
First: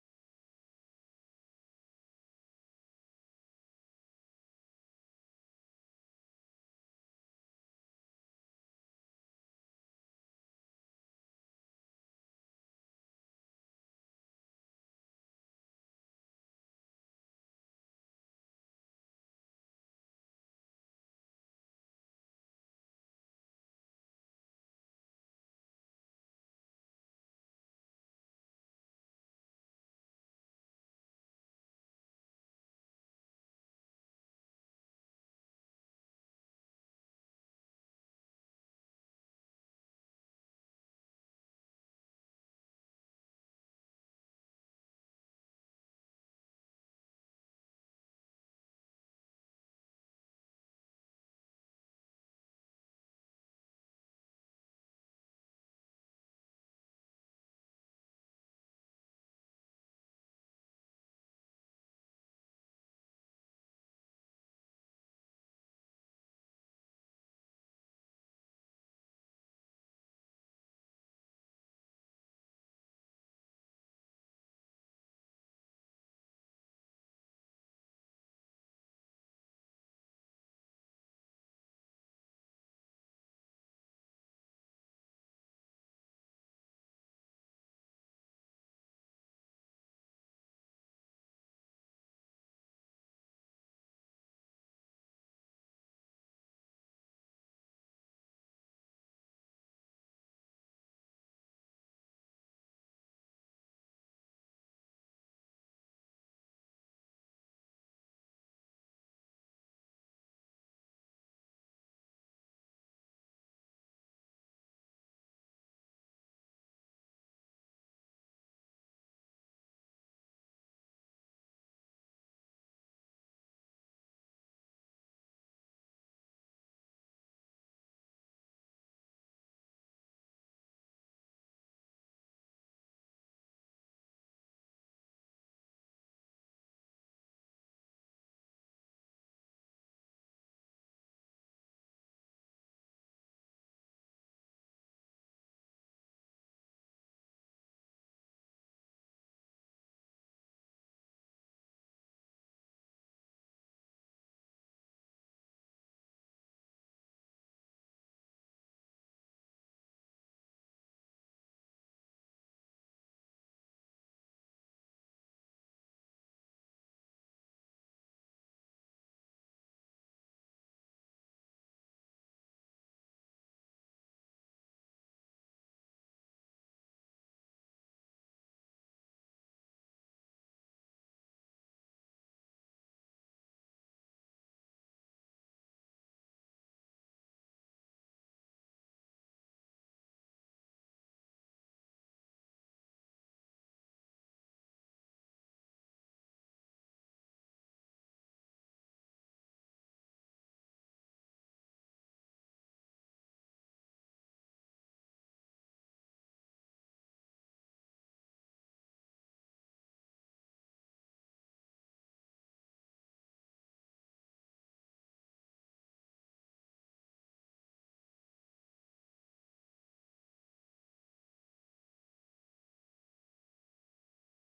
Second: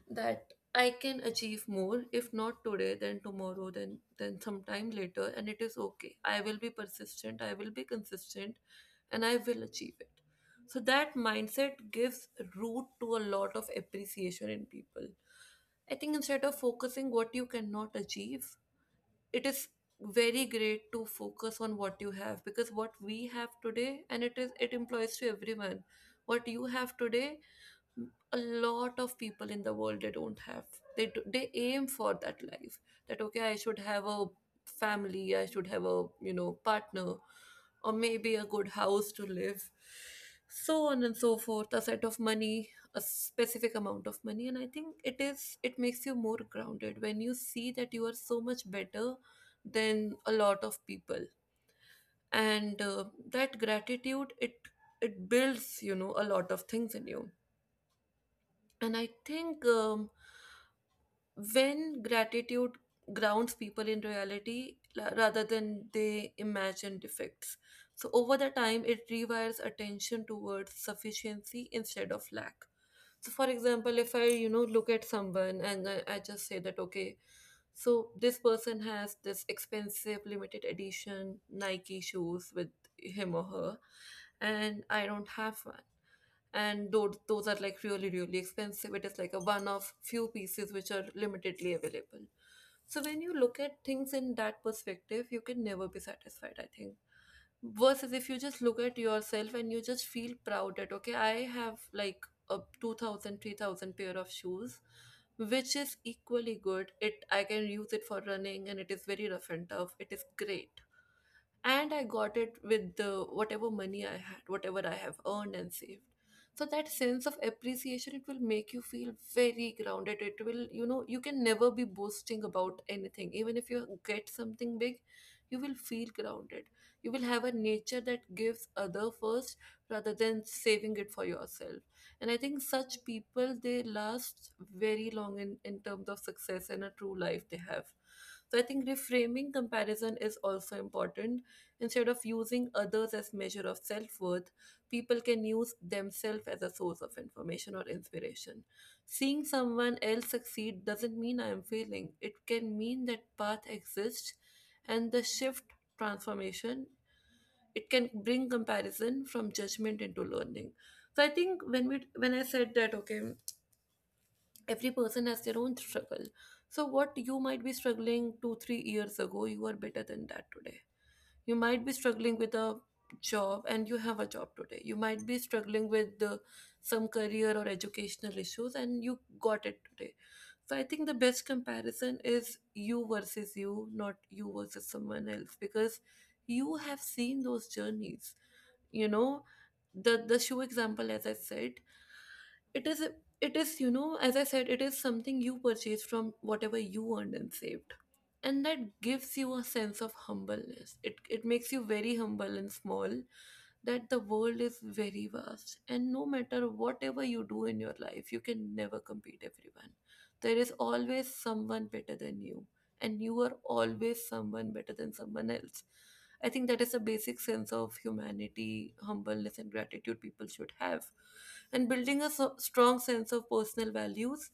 A: that I can achieve more, if not today then tomorrow, then sometime later, and it is okay, I will be persistent, I will be consistent, and I will achieve it. So that mindset gives root to a lot of appreciation in people. I think instead of focusing what you cannot achieve, it is very great to focus on what you have, because what we have today, and it is, it employs to everyone, what you have today, a lot of people in the world they don't have. They do, they aim for that life, that okay, I should have a family, I should have a partner, or maybe a good house to live, so on and so forth, a set of money, a specific amount of money. And I think it makes you more grounded when you see that you are so much better than a lot of people. And that gratitude, it builds, you know, a lot of things in you. And I think when gratitude grounds people in reality, rather than they imagined defects. So over the time, it rewires attention towards sufficiency instead of lack. So, for example, if I, look at someone and I just say that, okay, so this person has this expensive limited edition Nike shoes with him or her, and I don't have one, and those are like really really expensive, it is like a one of few pieces which are limitedly available. So when you look at things in that perspective, you can never be satisfied, I think. Versus if you just look at yourself and you just feel proud that okay, I have like a 2000 3000 pair of shoes, which is equally good, it, I can use it for running, and it is very rough and tough, it is great, and I got it with the whatever money I had, whatever I have earned and saved. So that sense of appreciation, it will make you feel very grounded. It will, you know, you can never be boasting about anything. Even if you get something big, you will feel grounded. You will have a nature that gives other first rather than saving it for yourself. And I think such people they last very long in terms of success and a true life they have. So I think reframing comparison is also important. Instead of using others as measure of self-worth, people can use themselves as a source of information or inspiration. Seeing someone else succeed doesn't mean I am failing. It can mean that path exists, and the shift, transformation, it can bring comparison from judgment into learning. So I think when we when I said that, okay, every person has their own struggle, so what you might be struggling 2-3 years ago, you are better than that today. You might be struggling with a job and you have a job today. You might be struggling with some career or educational issues, and you got it today. So I think the best comparison is you versus you, not you versus someone else, because you have seen those journeys, you know. The shoe example, as I said, it is it is, as I said, it is something you purchased from whatever you earned and saved. And that gives you a sense of humbleness, it makes you very humble and small, that the world is very vast and no matter whatever you do in your life, you can never compete everyone. There is always someone better than you, and you are always someone better than someone else. I think that is a basic sense of humanity, humbleness and gratitude people should have. And building a strong sense of personal values,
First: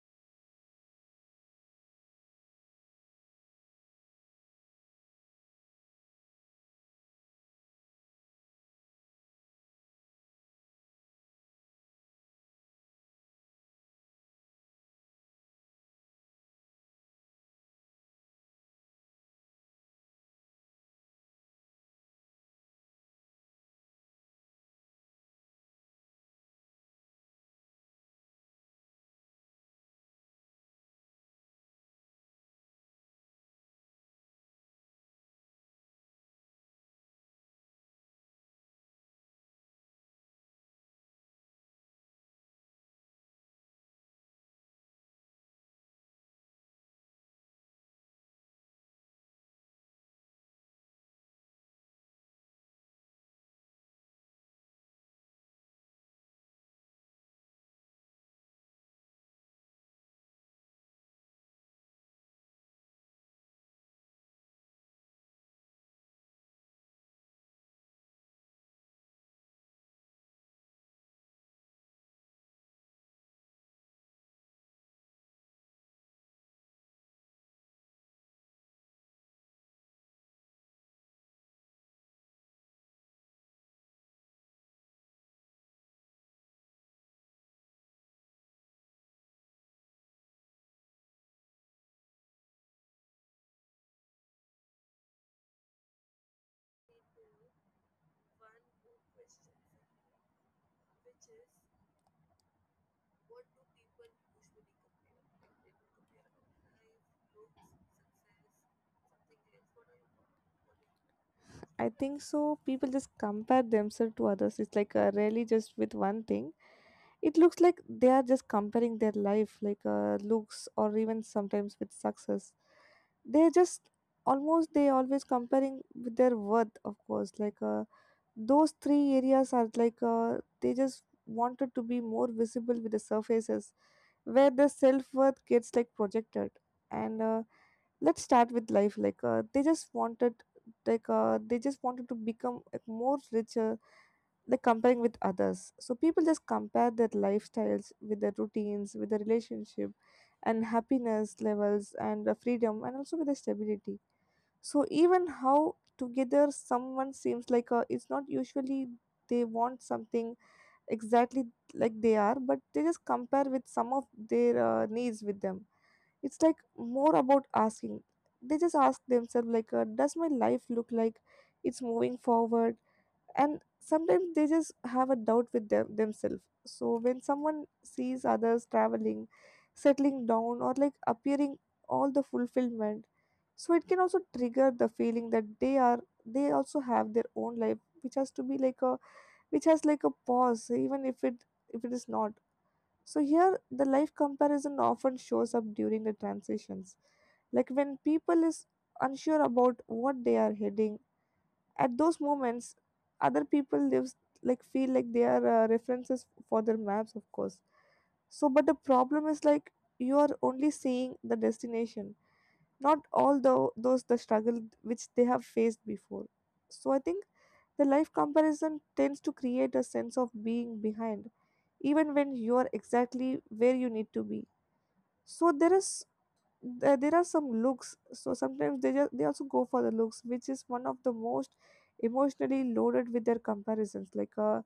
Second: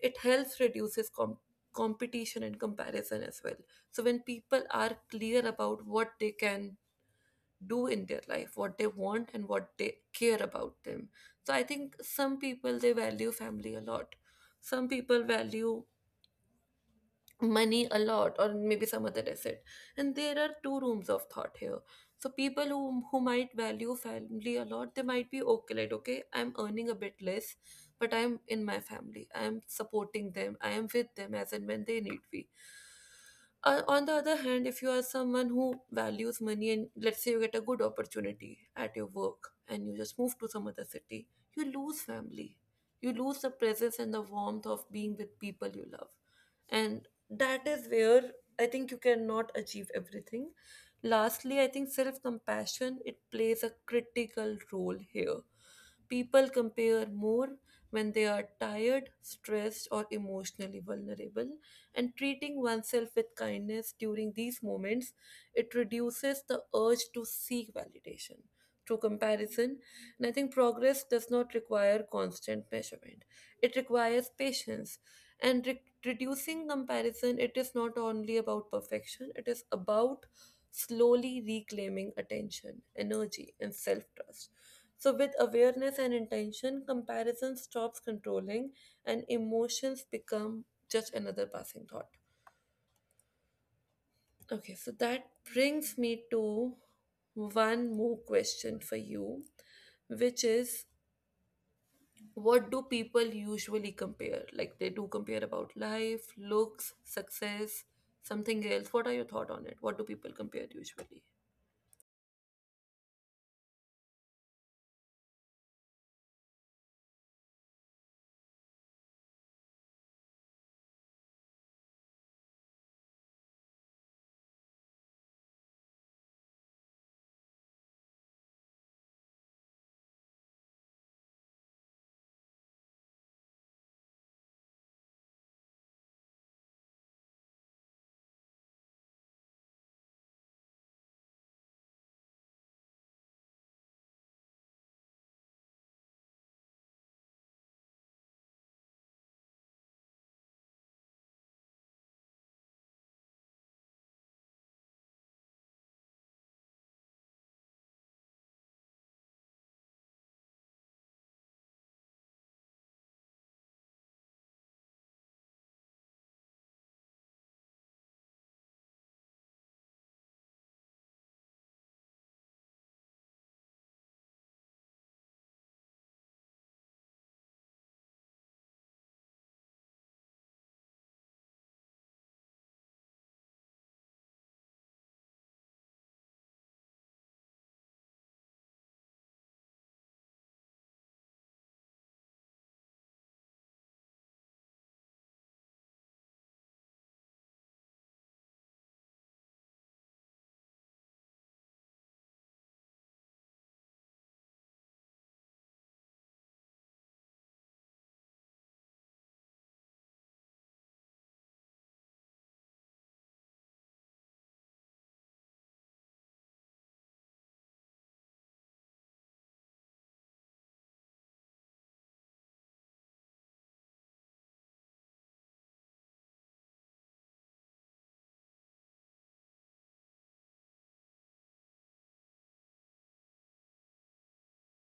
A: it helps reduces competition, competition and comparison as well. So when people are clear about what they can do in their life, what they want and what they care about them. So I think some people they value family a lot. Some people value money a lot, or maybe some other asset. And there are two rooms of thought here. So people who might value family a lot, they might be okay, like, okay, I'm earning a bit less, but I'm in my family, I'm supporting them, I am with them as and when they need me. On the other hand, if you are someone who values money and let's say you get a good opportunity at your work and you just move to some other city, you lose family, you lose the presence and the warmth of being with people you love, and that is where I think you cannot achieve everything. Lastly, I think self compassion, it plays a critical role here. People compare more when they are tired, stressed, or emotionally vulnerable, and treating oneself with kindness during these moments, it reduces the urge to seek validation through comparison. And I think progress does not require constant measurement. It requires patience. And reducing comparison, it is not only about perfection, it is about slowly reclaiming attention, energy and self trust. So with awareness and intention, comparison stops controlling, and emotions become just another passing thought. Okay, so that brings me to one more question for you, which is, what do people
B: What do
A: usually compare?
B: people usually
A: Like, they do
B: compare?
A: compare about life,
B: Like they
A: looks,
B: will compare about
A: success, something else. What are
B: life,
A: your
B: looks,
A: thought
B: success, something
A: on
B: else.
A: it?
B: What
A: What
B: are
A: do
B: your
A: people compare
B: thoughts? What do you
A: usually?
B: think? I think so. People just compare themselves to others. It's like really just with one thing. It looks like they are just comparing their life, like looks, or even sometimes with success. They're just almost they always comparing with their worth, of course. Like those three areas are like they just wanted to be more visible with the surfaces where the self-worth gets like projected. And let's start with life, like they just wanted, like they just wanted to become like more richer, like comparing with others. So people just compare their lifestyles, with their routines, with their relationship, and happiness levels, and the freedom, and also with the stability. So even how together someone seems like a, it's not usually they want something exactly like they are, but they just compare with some of their needs with them. It's like more about asking, they just ask themselves, like does my life look like it's moving forward? And sometimes they just have a doubt with them themselves. So when someone sees others traveling, settling down, or like appearing all the fulfillment, so it can also trigger the feeling that they are, they also have their own life, which has to be like a, which has like a pause, even if it is not. So here the life comparison often shows up during the transitions, like when people is unsure about what they are heading. At those moments, other people lives like feel like they are references for their maps, of course. So, but the problem is like you are only seeing the destination, not all the those the struggle which they have faced before. So I think the life comparison tends to create a sense of being behind, even when you are exactly where you need to be. So there are some looks, so sometimes they also go for the looks, which is one of the most emotionally loaded with their comparisons,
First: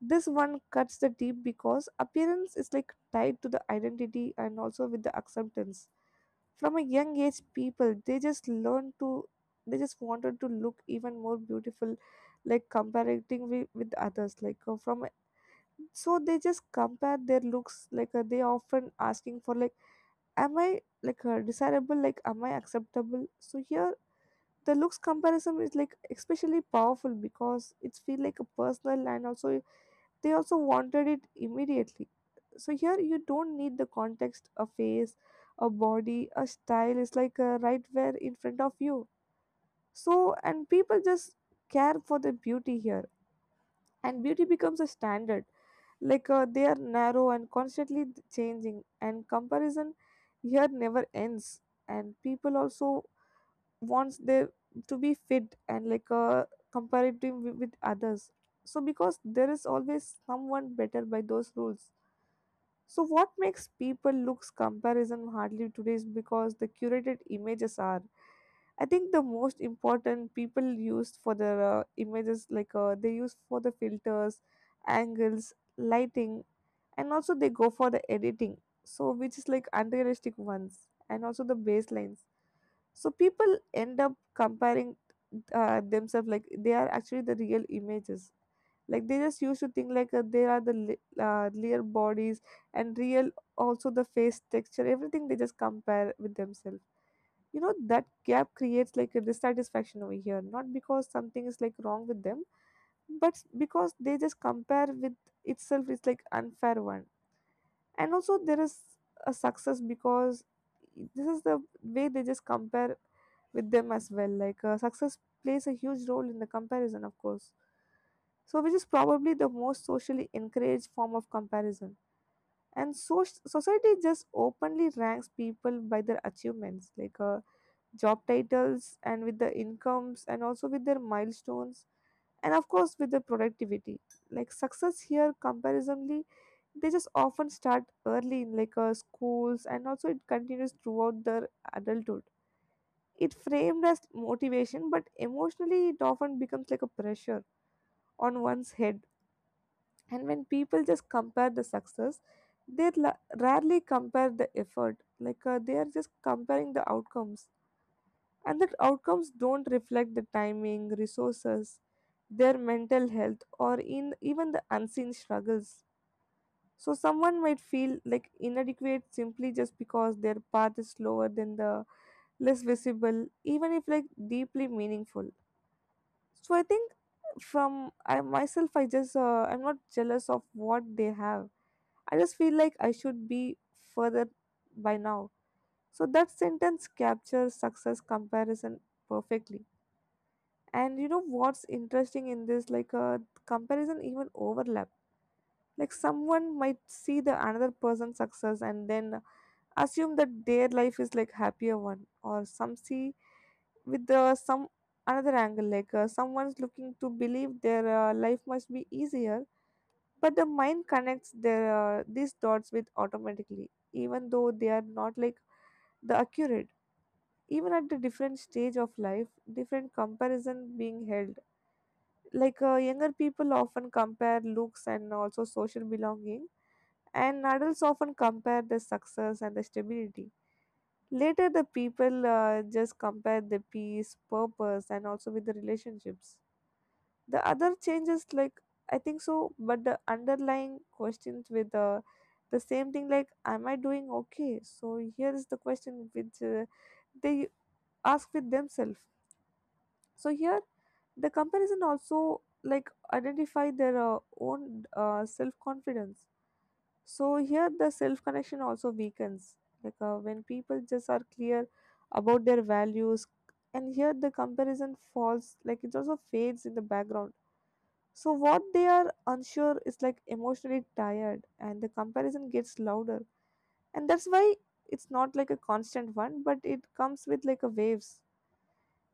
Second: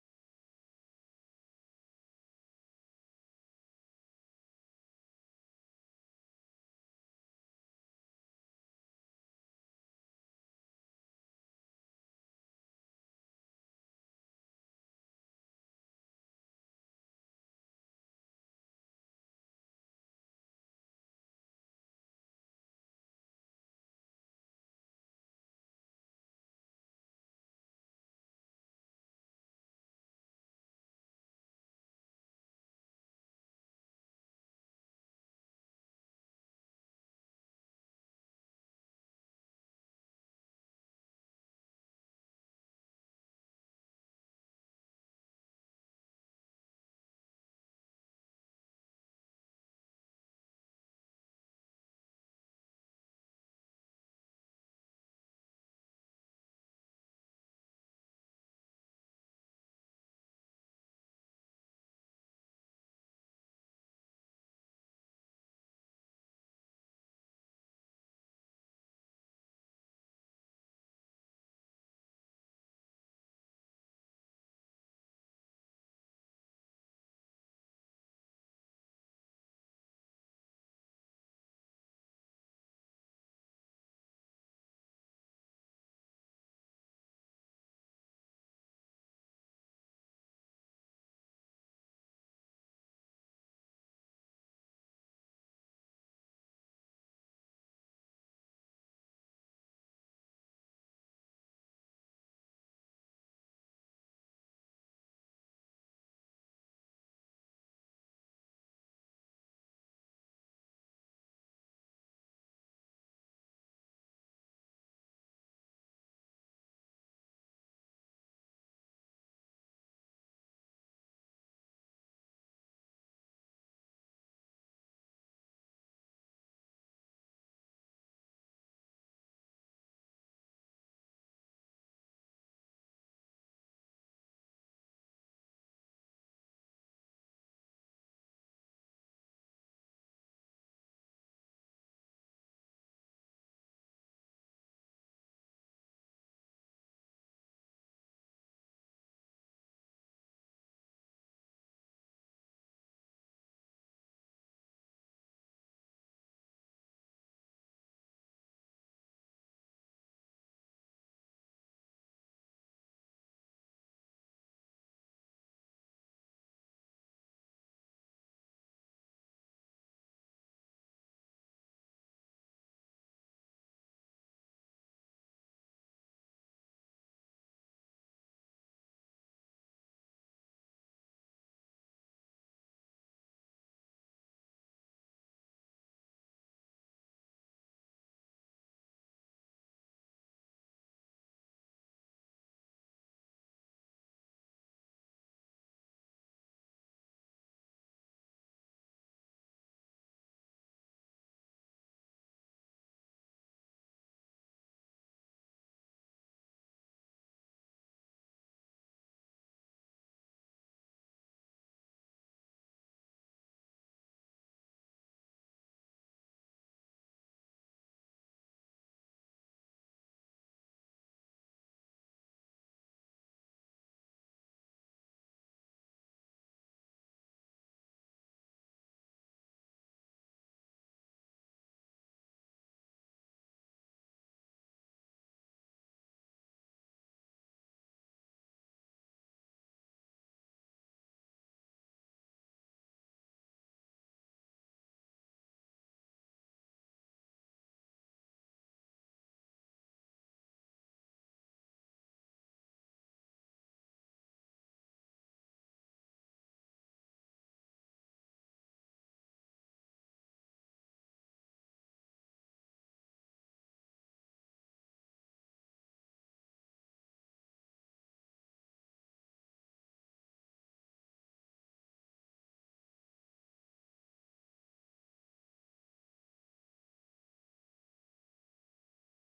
B: this one cuts the deep because appearance is like tied to the identity and also with the acceptance. From a young age, people they just learn to they just wanted to look even more beautiful, like comparing with others, so they just compare their looks, they often asking for like, am I desirable? Like, am I acceptable? So here, the looks comparison is like especially powerful because it's feel like a personal, and also they also wanted it immediately. So here, you don't need the context, a face, a body, a style is right where in front of you. So and people just care for the beauty here, and beauty becomes a standard, they are narrow and constantly changing, and comparison here never ends. And people also wants their to be fit and comparative with others. So because there is always someone better by those rules. So what makes people looks comparison hardly today is because the curated images are. I think the most important people use for their images, they use for the filters, angles, lighting, and also they go for the editing. So which is like unrealistic ones, and also the baselines. So people end up comparing themselves like they are actually the real images. Like they just used to think like they are the li- real bodies and real, also the face texture, everything they just compare with themselves. You know that gap creates like a dissatisfaction over here, not because something is like wrong with them, but because they just compare with itself. It's like unfair one. And also there is a success because this is the way they just compare with them as well, success plays a huge role in the comparison, of course, so which is probably the most socially encouraged form of comparison. And so society just openly ranks people by their achievements, job titles and with the incomes and also with their milestones, and of course with the productivity. Like success here comparisonly, they just often start early in schools, and also it continues throughout their adulthood. It framed as motivation, but emotionally it often becomes like a pressure on one's head. And when people just compare the success, they rarely compare the effort, they are just comparing the outcomes, and that outcomes don't reflect the timing, resources, their mental health, or in even the unseen struggles. So someone might feel like inadequate simply just because their path is slower than the less visible, even if like deeply meaningful. So I think from I myself, I just I'm not jealous of what they have. I just feel like I should be further by now. So that sentence captures success comparison perfectly. And you know what's interesting in this comparison even overlap, like someone might see the another person's success and then assume that their life is like happier one, or some see with the some another angle, someone's looking to believe their life must be easier, but the mind connects their these dots with automatically, even though they are not like the accurate. Even at the different stage of life, different comparison being held, younger people often compare looks and also social belonging, and adults often compare the success and the stability. Later the people just compare the peace purpose and also with the relationships, the other changes like, I think so. But the underlying questions with the same thing, like am I doing okay? So here is the question which they ask with themselves. So here, the comparison also like identify their own self confidence. So here, the self connection also weakens. When people just are clear about their values, and here the comparison falls, like it also fades in the background. So what they are unsure is like emotionally tired, and the comparison gets louder, and that's why it's not like a constant one, but it comes with like a waves.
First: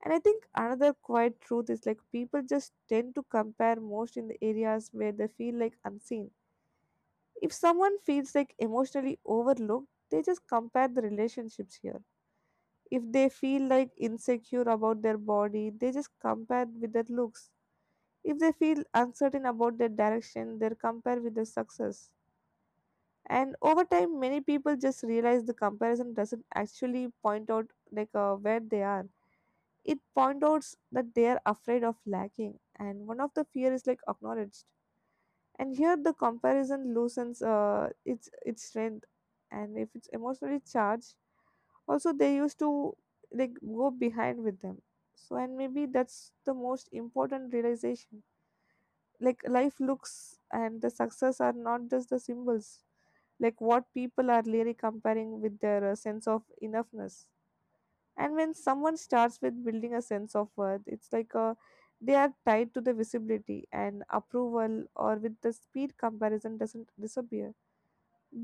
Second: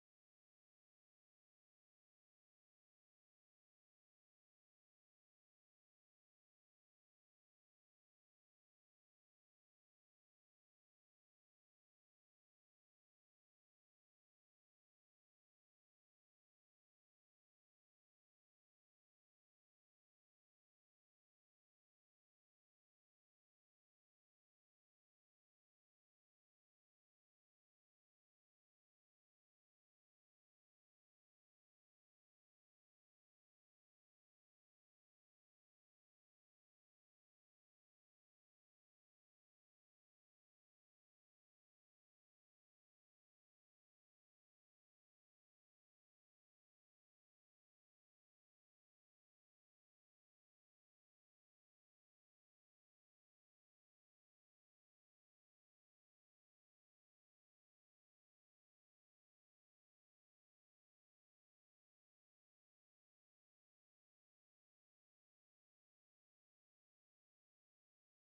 B: And I think another quiet truth is like people just tend to compare most in the areas where they feel like unseen. If someone feels like emotionally overlooked, they just compare the relationships here. If they feel like insecure about their body, they just compare with their looks. If they feel uncertain about their direction, they compare with their success. And over time, many people just realize the comparison doesn't actually point out where they are, it points out that they are afraid of lacking. And one of the fear is like acknowledged, and here the comparison loosens its strength. And if it's emotionally charged, also they used to like go behind with them. So and maybe that's the most important realization, like life looks and the success are not just the symbols, like what people are really comparing with their sense of enoughness. And when someone starts with building a sense of worth, it's like a they are tied to the visibility and approval or with the speed, comparison doesn't disappear,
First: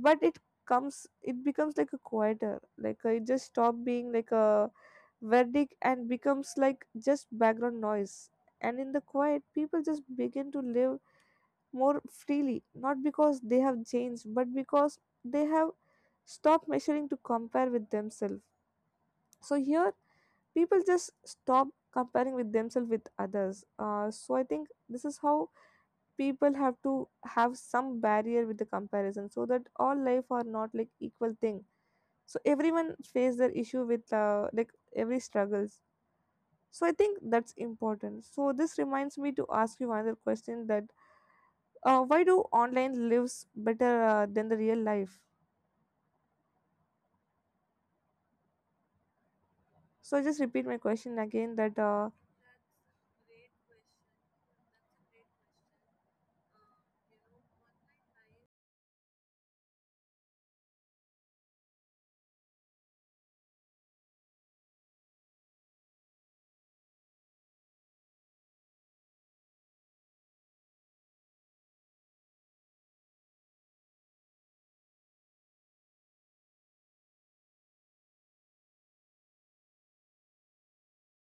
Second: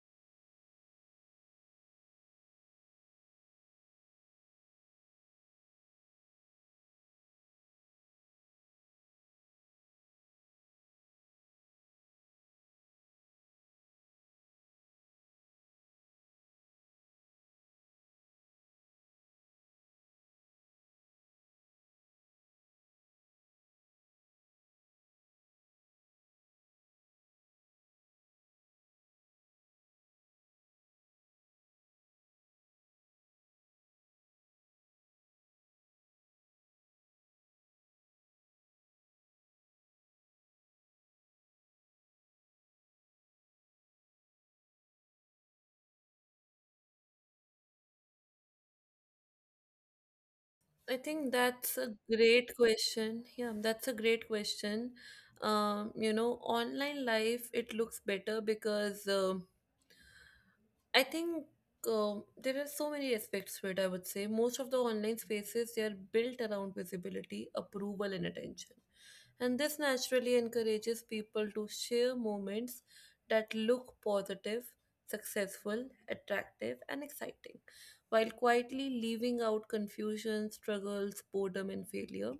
B: but it becomes like a quieter, it just stop being like a verdict and becomes like just background noise. And in the quiet people just begin to live more freely, not because they have changed, but because they have stopped measuring to compare with themselves. So here people just stop comparing with themselves with others, so I think this is how people have to have some barrier with the comparison, so that all life are not like equal thing. So everyone face their issue with like every struggles. So I think that's important. So this reminds me to ask you another question, that why do online lives better than the real life?
A: I think
B: So I just
A: that's a
B: repeat my question
A: great
B: again that
A: question. Yeah, that's a great question. Online life it looks better because I think there are so many aspects to it. I would say most of the online spaces they are built around visibility, approval, and attention, and this naturally encourages people to share moments that look positive, successful, attractive, and exciting, while quietly leaving out confusion, struggles, boredom, and failure.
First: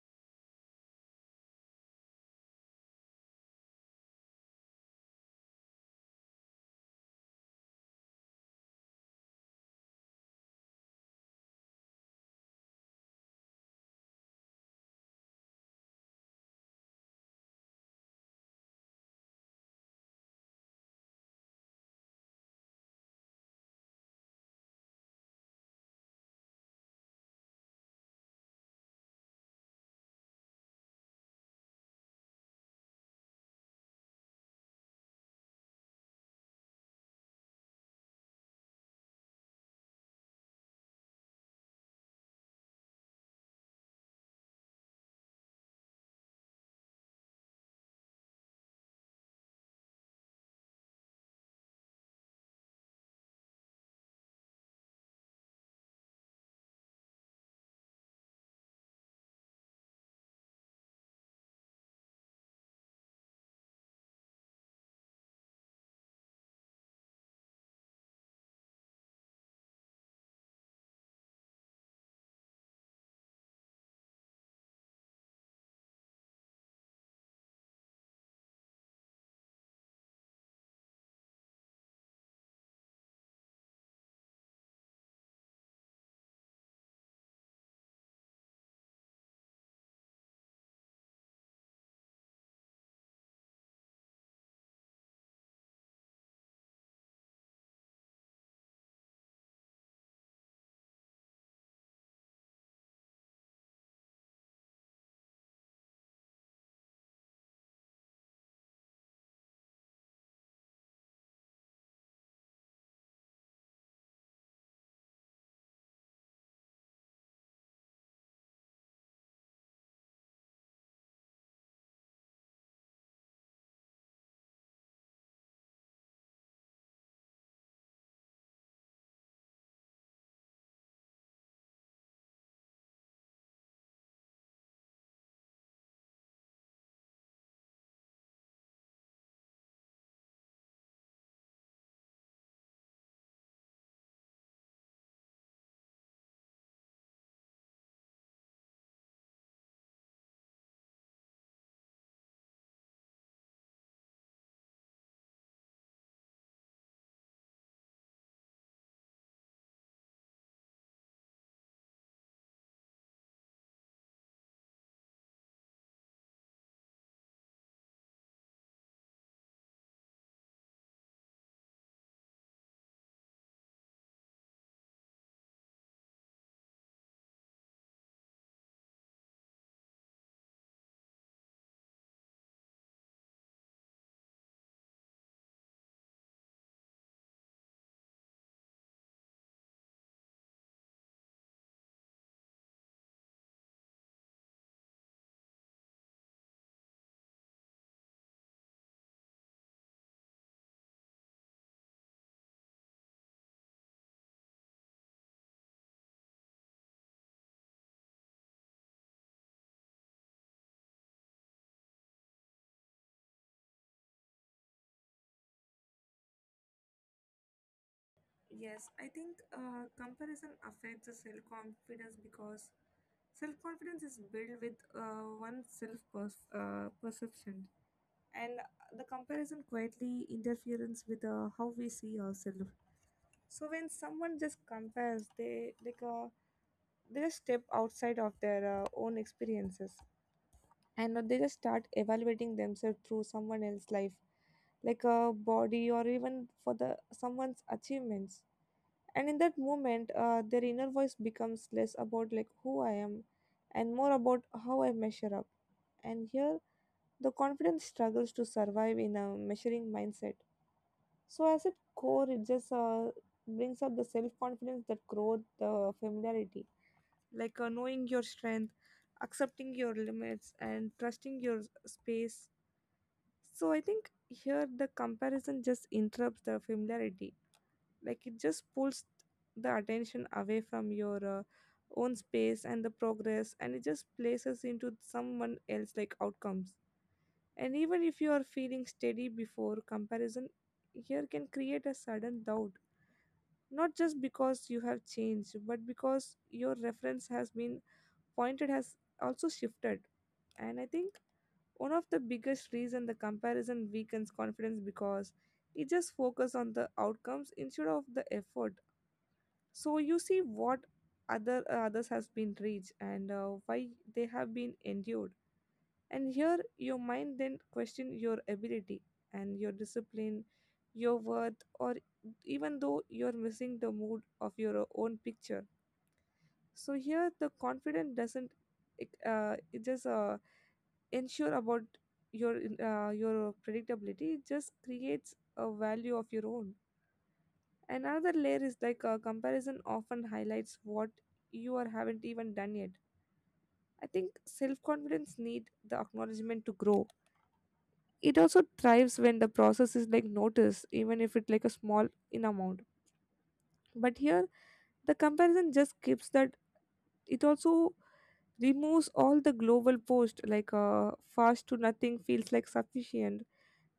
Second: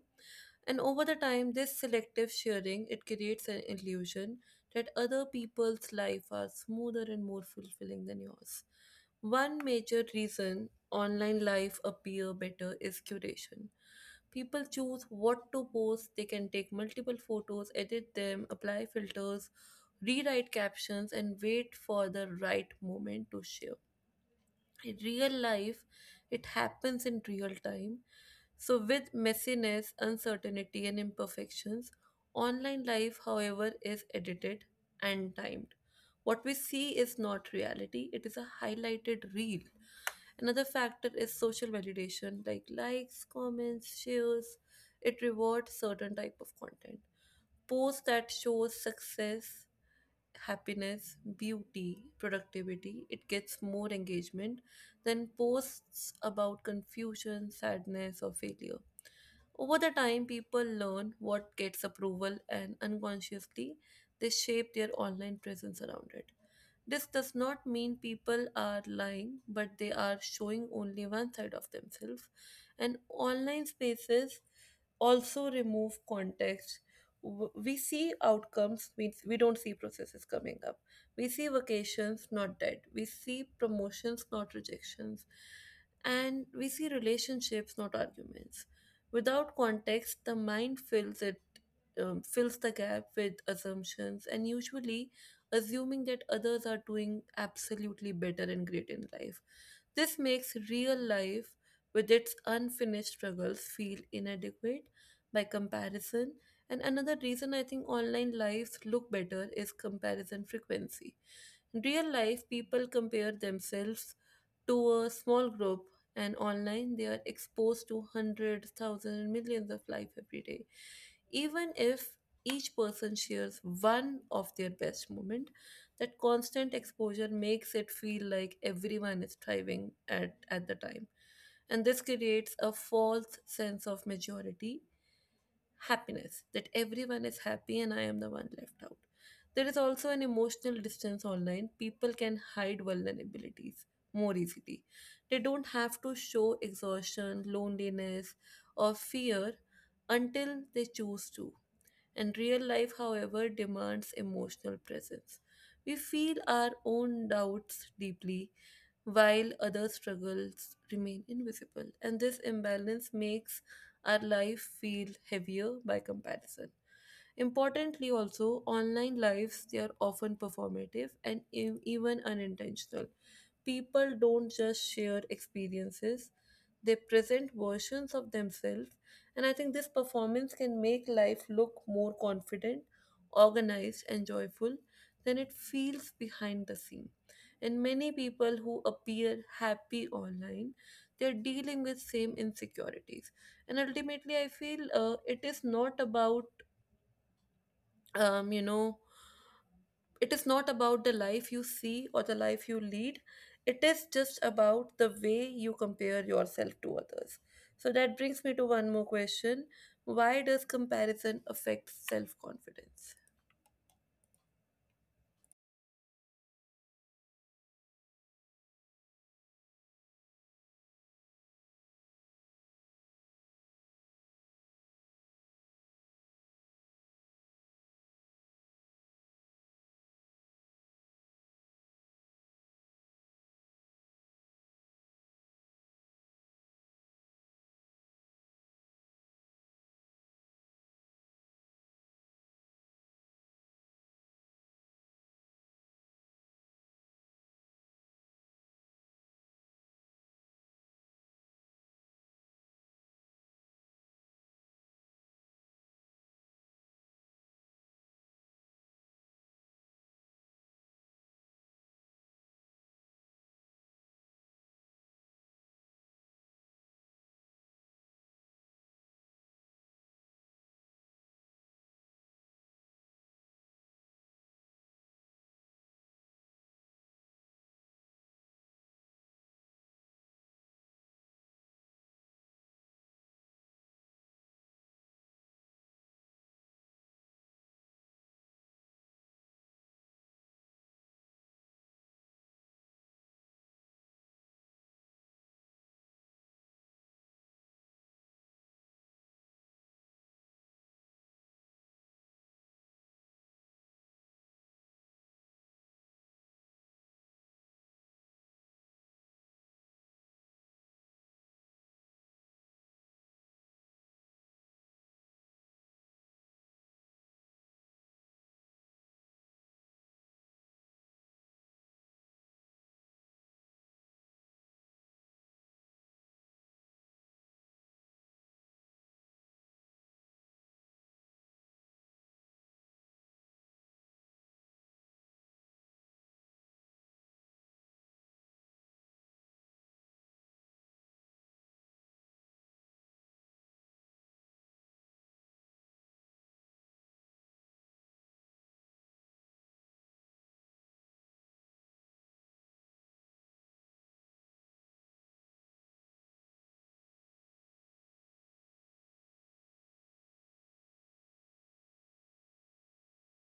A: And over the time, this selective sharing, it creates an illusion that other people's life are smoother and more fulfilling than yours. One major reason online life appear better is curation. People choose what to post. They can take multiple photos, edit them, apply filters, rewrite captions, and wait for the right moment to share. In real life, it happens in real time, so with messiness, uncertainty and imperfections. Online life, however, is edited and timed. What we see is not reality, it is a highlighted reel. Another factor is social validation, like likes, comments, shares, it rewards certain type of content. Posts that shows success, happiness, beauty, productivity, it gets more engagement than posts about confusion, sadness, or failure. Over the time, people learn what gets approval, and unconsciously they shape their online presence around it. This does not mean people are lying, but they are showing only one side of themselves. And online spaces also remove context. We see outcomes, we don't see processes coming up. We see vacations, not dead. We see promotions, not rejections. And we see relationships, not arguments. Without context, the mind fills the gap with assumptions, and usually assuming that others are doing absolutely better and great in life. This makes real life, with its unfinished struggles, feel inadequate by comparison. And another reason I think online lives look better is comparison frequency. In real life, people compare themselves to a small group, and online they are exposed to hundreds, thousands, and millions of life every day. Even if each person shares one of their best moment, that constant exposure makes it feel like everyone is thriving at the time, and this creates a false sense of majority happiness, that everyone is happy and I am the one left out. There is also an emotional distance online. People can hide vulnerabilities more easily. They don't have to show exhaustion, loneliness, or fear until they choose to. And real life, however, demands emotional presence. We feel our own doubts deeply, while other struggles remain invisible. And this imbalance makes our life feel heavier by comparison. Importantly, also, online lives they are often performative and even unintentional. People don't just share experiences, they present versions of themselves, and I think this performance can make life look more confident, organized, and joyful than it feels behind the scene. And many people who appear happy online, they're dealing with same insecurities. And ultimately, I feel it is not about um, you know it is not about the life you see or the life you lead, it is just about the way you compare yourself to others. So that brings me to one more question: why does comparison affect self confidence?
B: Yes, I think comparison affects the self confidence because self confidence is built with one's self perception, and the comparison quietly interferes with how we see ourselves. So when someone just compares, they they just step outside of their own experiences, and they just start evaluating themselves through someone else's life, like a body or even for the someone's achievements. And in that moment their inner voice becomes less about like who I am and more about how I measure up. And here the confidence struggles to survive in a measuring mindset. So as at core it just brings up the self confidence that growth the familiarity, knowing your strength, accepting your limits, and trusting your space. So I think here the comparison just interrupts the familiarity, like it just pulls the attention away from your own space and the progress, and it just places into someone else like outcomes. And even if you are feeling steady before comparison, here can create a sudden doubt, not just because you have changed, but because your reference has been pointed has also shifted. And I think one of the biggest reason the comparison weakens confidence because it just focus on the outcomes instead of the effort. So you see what other others has been reached and why they have been endured. And here your mind then question your ability and your discipline, your worth, or even though you're missing the mood of your own picture. So here the confidence doesn't it just ensure about your your predictability, it just creates a value of your own. Another layer is like a comparison often highlights what you or haven't even done yet. I think self-confidence need the acknowledgement to grow. It also thrives when the process is like noticed, even if it's like a small in amount. But here the comparison just keeps that, it also removes all the global post fast to nothing feels like sufficient,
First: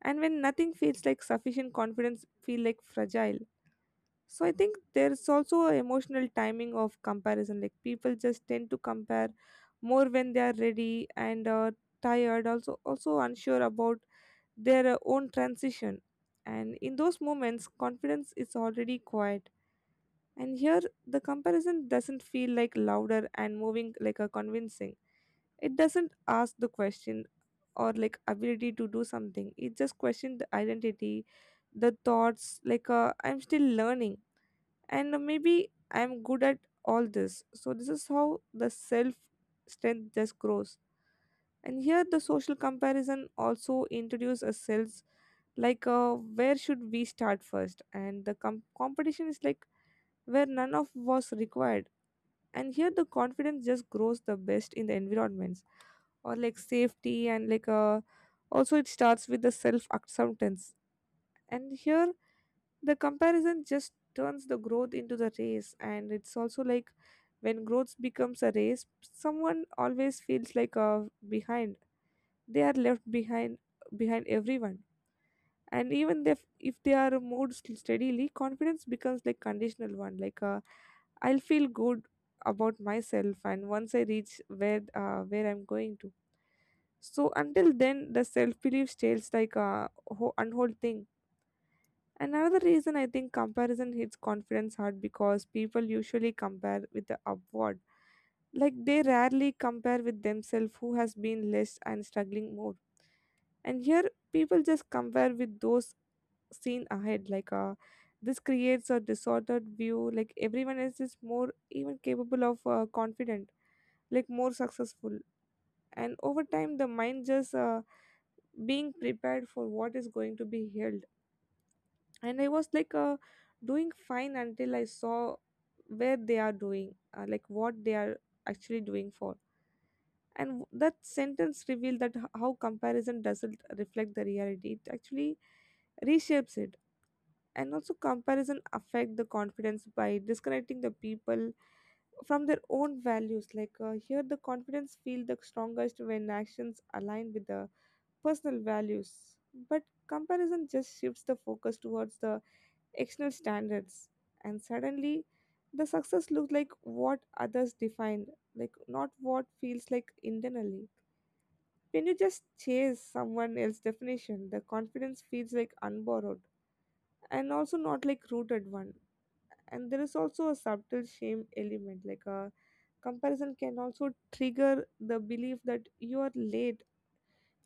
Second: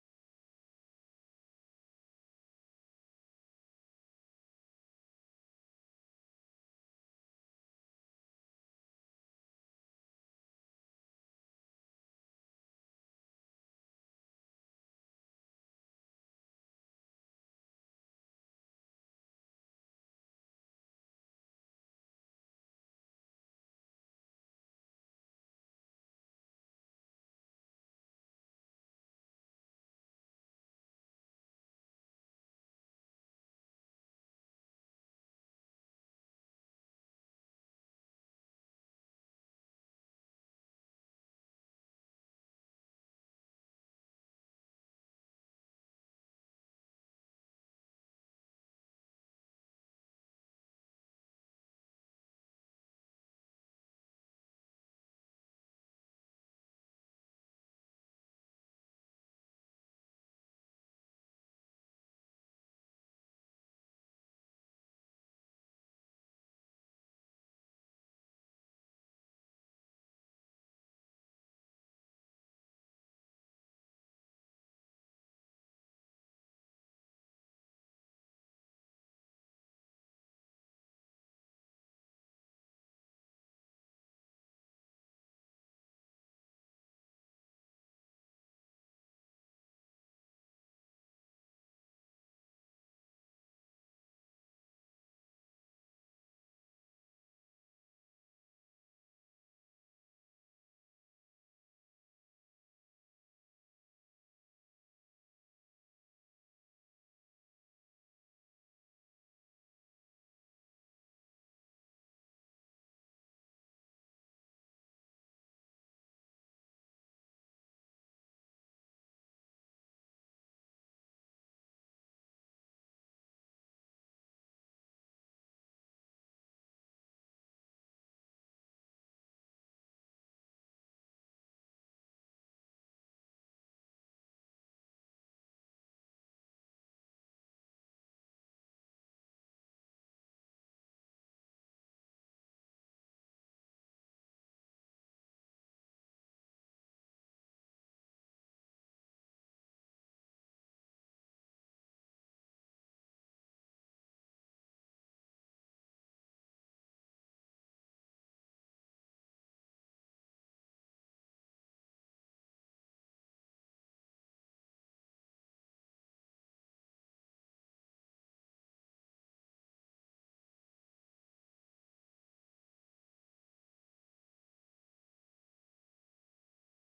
B: and when nothing feels like sufficient confidence feel like fragile. So I think there's also a emotional timing of comparison, like people just tend to compare more when they are ready and tired, also also unsure about their own transition. And in those moments confidence is already quiet, and here the comparison doesn't feel like louder and moving like a convincing, it doesn't ask the question or like ability to do something, it just questions the identity. The thoughts I'm still learning and maybe I'm good at all this. So this is how the self strength just grows. And here the social comparison also introduces a self, where should we start first, and the competition is like where none of was required. And here the confidence just grows the best in the environments or like safety and also it starts with the self acceptance. And here the comparison just turns the growth into the race, and it's also like when growth becomes a race, someone always feels like a behind. They are left behind, behind everyone, and even if they are moved steadily, confidence becomes like conditional one. I'll feel good about myself, and once I reach where I'm going to. So until then, the self belief stays like a unhold thing. Another reason I think comparison hits confidence hard because people usually compare with the upward. Like they rarely compare with themselves who has been less and struggling more. And here people just compare with those seen ahead. This creates a disordered view. Like everyone else is more even capable of confident, like more successful. And over time the mind just being prepared for what is going to be held. And I was doing fine until I saw where they are doing, like what they are actually doing for. And that sentence revealed that how comparison doesn't reflect the reality, it actually reshapes it. And also comparison affect the confidence by disconnecting the people from their own values. Here the confidence feel the strongest when actions align with the personal values. But comparison just shifts the focus towards the external standards, and suddenly the success looks like what others defined, like not what feels like internally. When you just chase someone else's definition, the confidence feels like unborrowed and also not like rooted one. And there is also a subtle shame element, like a comparison can also trigger the belief that you are late,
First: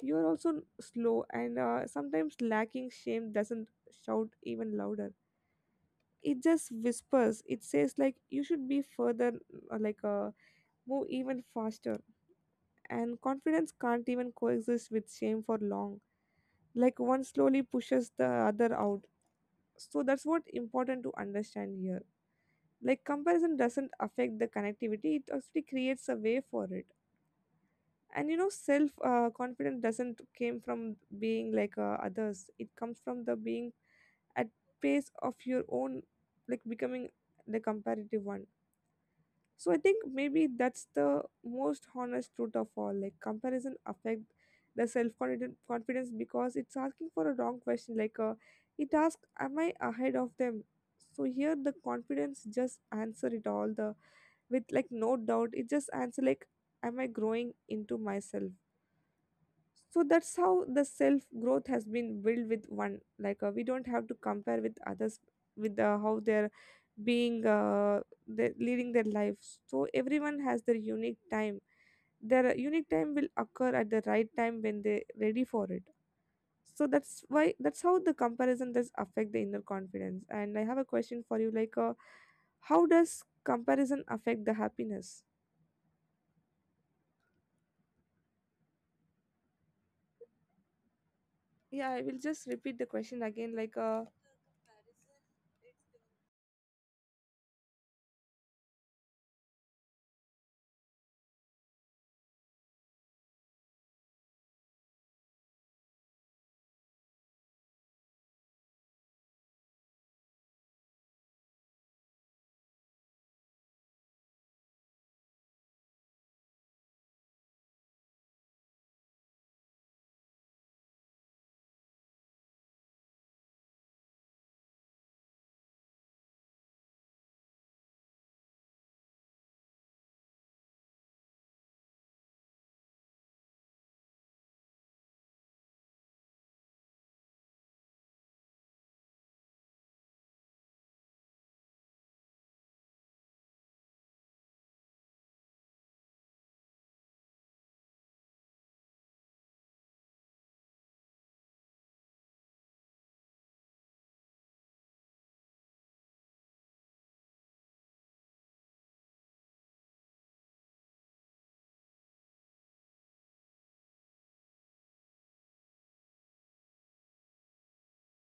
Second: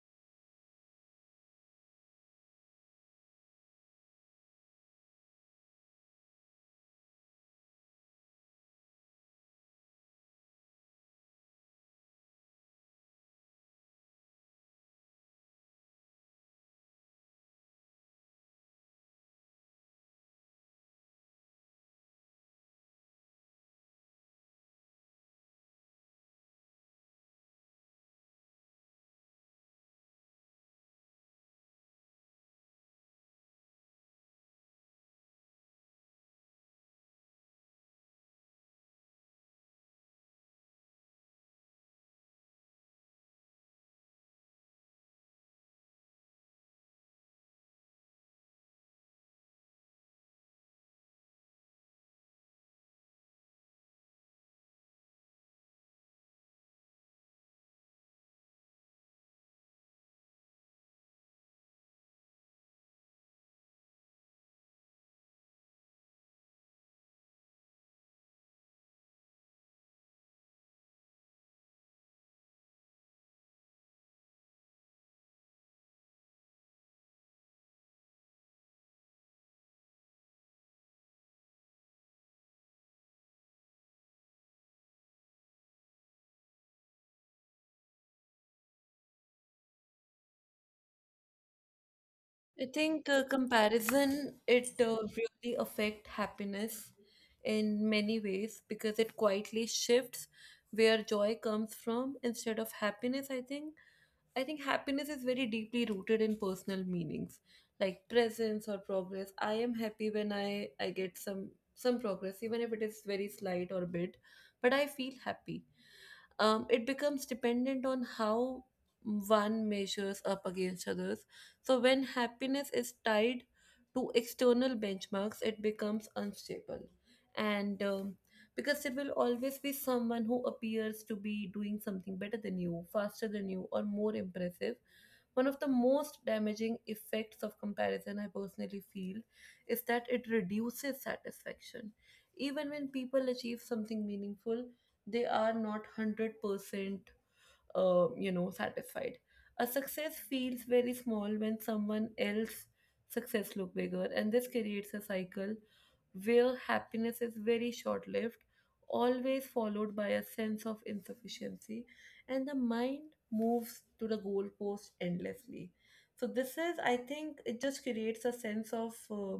B: you are also slow, and sometimes lacking shame doesn't shout even louder, it just whispers. It says like you should be further, uh, like uh, move even faster. And confidence can't even coexist with shame for long, like one slowly pushes the other out. So that's what important to understand here, like comparison doesn't affect the connectivity, it actually creates a way for it. And you know, self confidence doesn't came from being others, it comes from the being at pace of your own, like becoming the comparative one. So I think maybe that's the most honest truth of all, like comparison affect the self confidence because it's asking for a wrong question. It asks, am I ahead of them? So here the confidence just answer it all the, with like no doubt, it just answer like, am I growing into myself? So that's how the self growth has been built with one, we don't have to compare with others, with how they're being, they leading their lives. So everyone has their unique time, their unique time will occur at the right time when they ready for it. So that's why, that's how the comparison does affect the inner confidence. And I have a question for you, how does comparison affect the happiness?
A: I
B: Yeah,
A: think
B: I will just repeat the
A: comparison,
B: question again,
A: it really affect happiness in many ways because it quietly shifts where joy comes from. Instead of happiness, I think happiness is very deeply rooted in personal meanings like presence or progress. I am happy when I get some progress, even if it is very slight or bit, but I feel happy. It becomes dependent on how one measures up against others. So, when happiness is tied to external benchmarks, it becomes unstable. And because there will always be someone who appears to be doing something better than you, faster than you, or more impressive, one of the most damaging effects of comparison, I personally feel, is that it reduces satisfaction. Even when people achieve something meaningful, they are not 100% satisfied. A success feels very small when someone else's success look bigger, and this creates a cycle where happiness is very short lived, always followed by a sense of insufficiency, and the mind moves to the goalpost endlessly. So this is, I think it just creates a sense of uh,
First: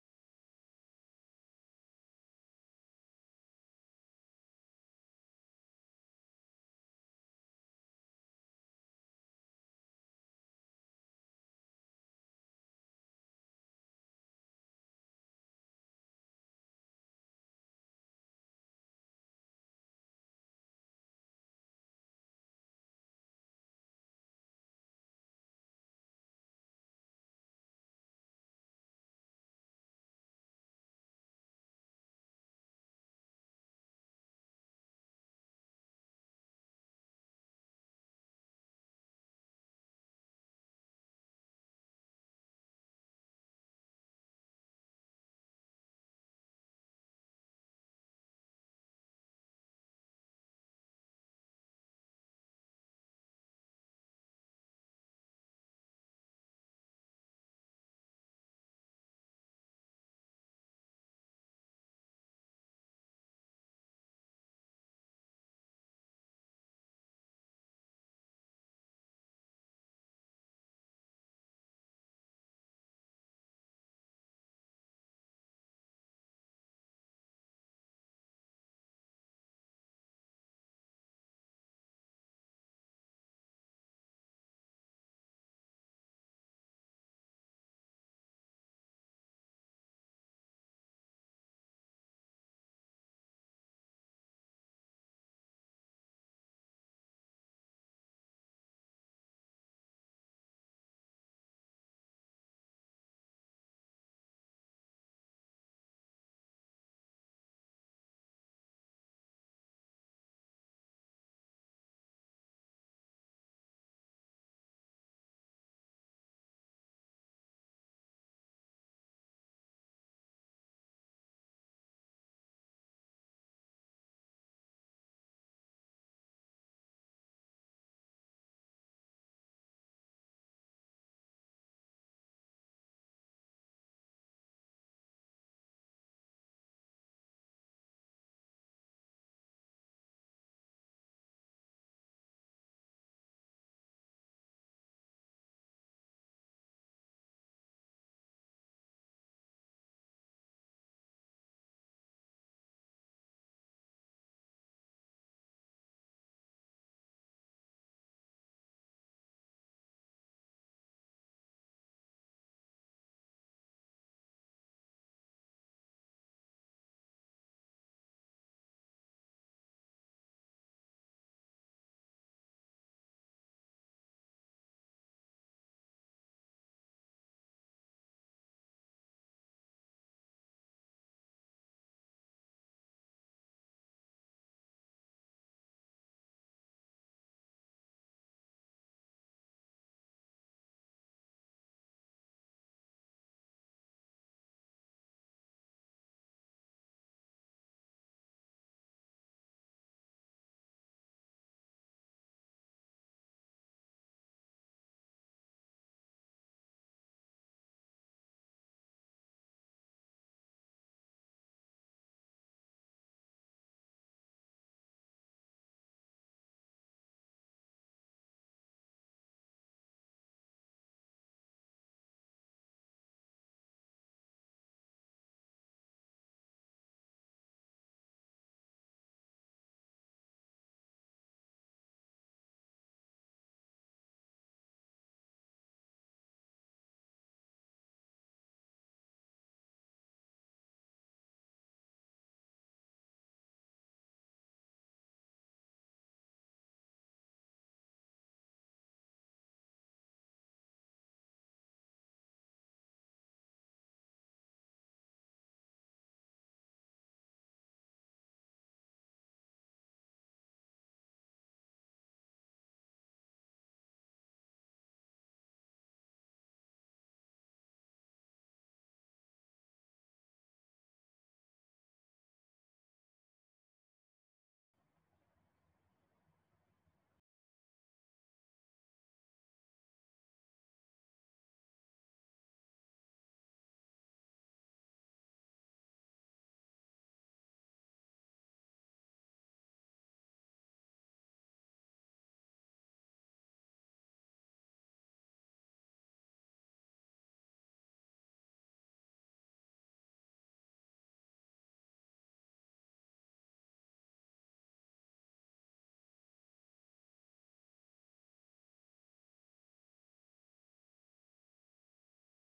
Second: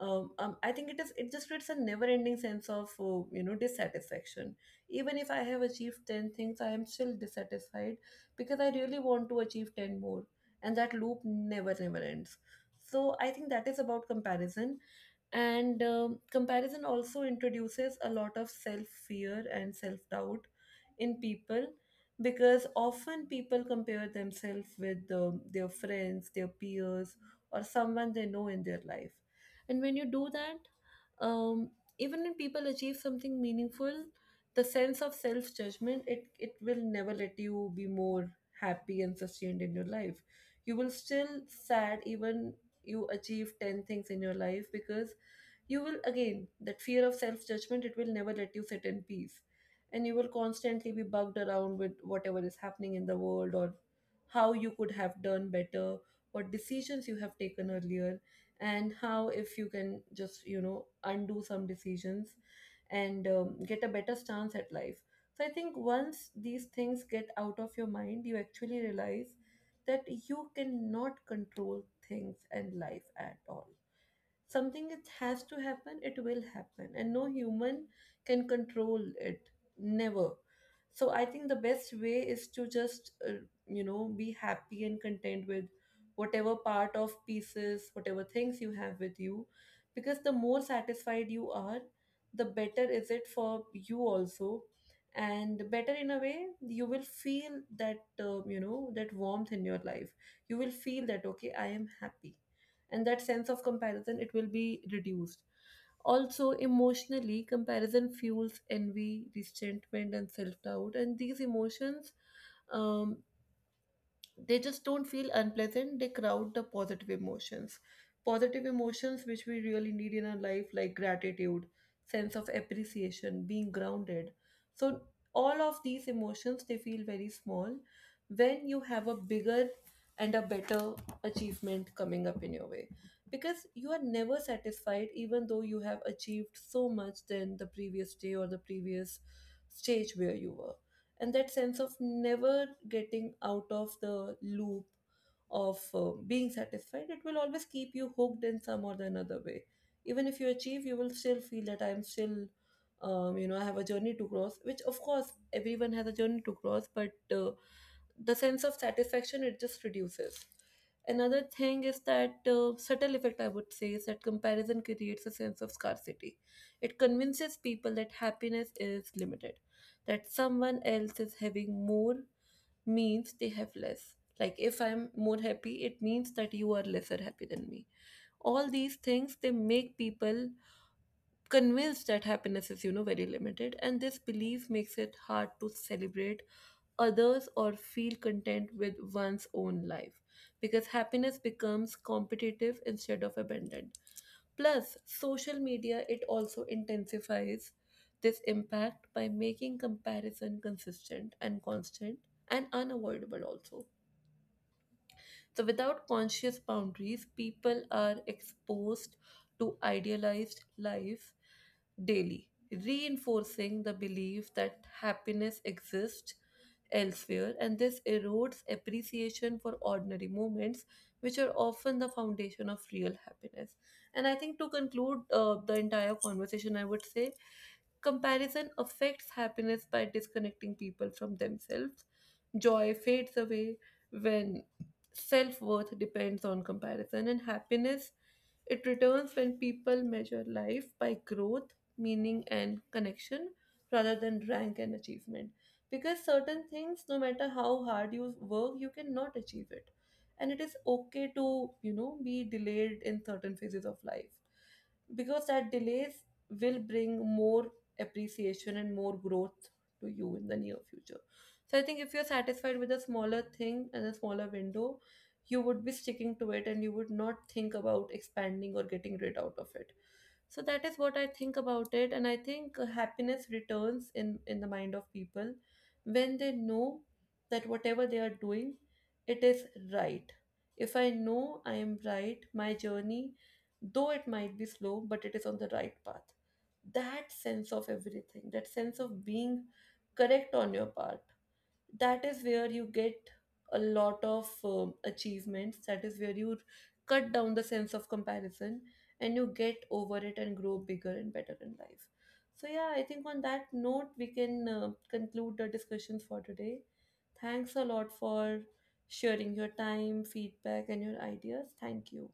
A: um, um, I think it is. It just creates a never-ending sense of dissatisfaction. Even if I have achieved 10 things, I am still dissatisfied because I really want to achieve 10 more, and that loop never ends. So I think that is about comparison, and comparison also introduces a lot of self fear and self doubt in people because often people compare themselves with their friends, their peers, or someone they know in their life. And when you do that, even when people achieve something meaningful, the sense of self judgment, it will never let you be more happy and sustained in your life. You will still sad even you achieve 10 things in your life, because you will again that fear of self judgment, it will never let you sit in peace, and you will constantly be bugged around with whatever is happening in the world, or how you could have done better, what decisions you have taken earlier, and how if you can just, you know, undo some decisions and get a better stance at life. So I think once these things get out of your mind, you actually realize that you cannot control things and life at all. Something that has to happen, it will happen, and no human can control it, never. So I think the best way is to just, you know, be happy and content with whatever part of pieces, whatever things you have with you, because the more satisfied you are, the better is it for you also. And better in a way, you will feel that, you know, that warmth in your life. You will feel that, okay, I am happy, and that sense of comparison, it will be reduced. Also, emotionally, comparison fuels envy, resentment, and self-doubt, and these emotions, um, they just don't feel unpleasant, they crowd the positive emotions, positive emotions which we really need in our life, like gratitude, sense of appreciation, being grounded. So all of these emotions, they feel very small when you have a bigger and a better achievement coming up in your way, because you are never satisfied even though you have achieved so much than the previous day or the previous stage where you were. And that sense of never getting out of the loop of being satisfied, it will always keep you hooked in some or the another way. Even if you achieve, you will still feel that I'm still, you know, I have a journey to cross, which of course everyone has a journey to cross, but uh, the sense of satisfaction, it just reduces. Another thing is that, subtle effect I would say, is that comparison creates a sense of scarcity. It convinces people that happiness is limited, that someone else is having more means they have less. Like, if I'm more happy, it means that you are lesser happy than me. All these things, they make people convinced that happiness is, you know, very limited, and this belief makes it hard to celebrate others or feel content with one's own life, because happiness becomes competitive instead of abundant. Plus, social media, it also intensifies this impact by making comparison consistent and constant and unavoidable also. So without conscious boundaries, people are exposed to idealized lives daily, reinforcing the belief that happiness exists elsewhere, and this erodes appreciation for ordinary moments, which are often the foundation of real happiness. And I think to conclude the entire conversation, I would say comparison affects happiness by disconnecting people from themselves. Joy fades away when self worth depends on comparison, and happiness, it returns when people measure life by growth, meaning, and connection rather than rank and achievement, because certain things, no matter how hard you work, you cannot achieve it. And it is okay to, you know, be delayed in certain phases of life, because that delays will bring more appreciation and more growth to you in the near future. So I think if you're satisfied with a smaller thing and a smaller window, you would be sticking to it, and you would not think about expanding or getting rid out of it. So that is what I think about it. And I think, happiness returns in the mind of people when they know that whatever they are doing, it is right. If I know I am right, my journey, though it might be slow, but it is on the right path. That sense of everything, that sense of being correct on your part, that is where you get a lot of achievements, that is where you cut down the sense of comparison, and you get over it and grow bigger and better in life. So yeah, I think on that note we can conclude the discussions for today. Thanks a lot for sharing your time, feedback, and your ideas. Thank you.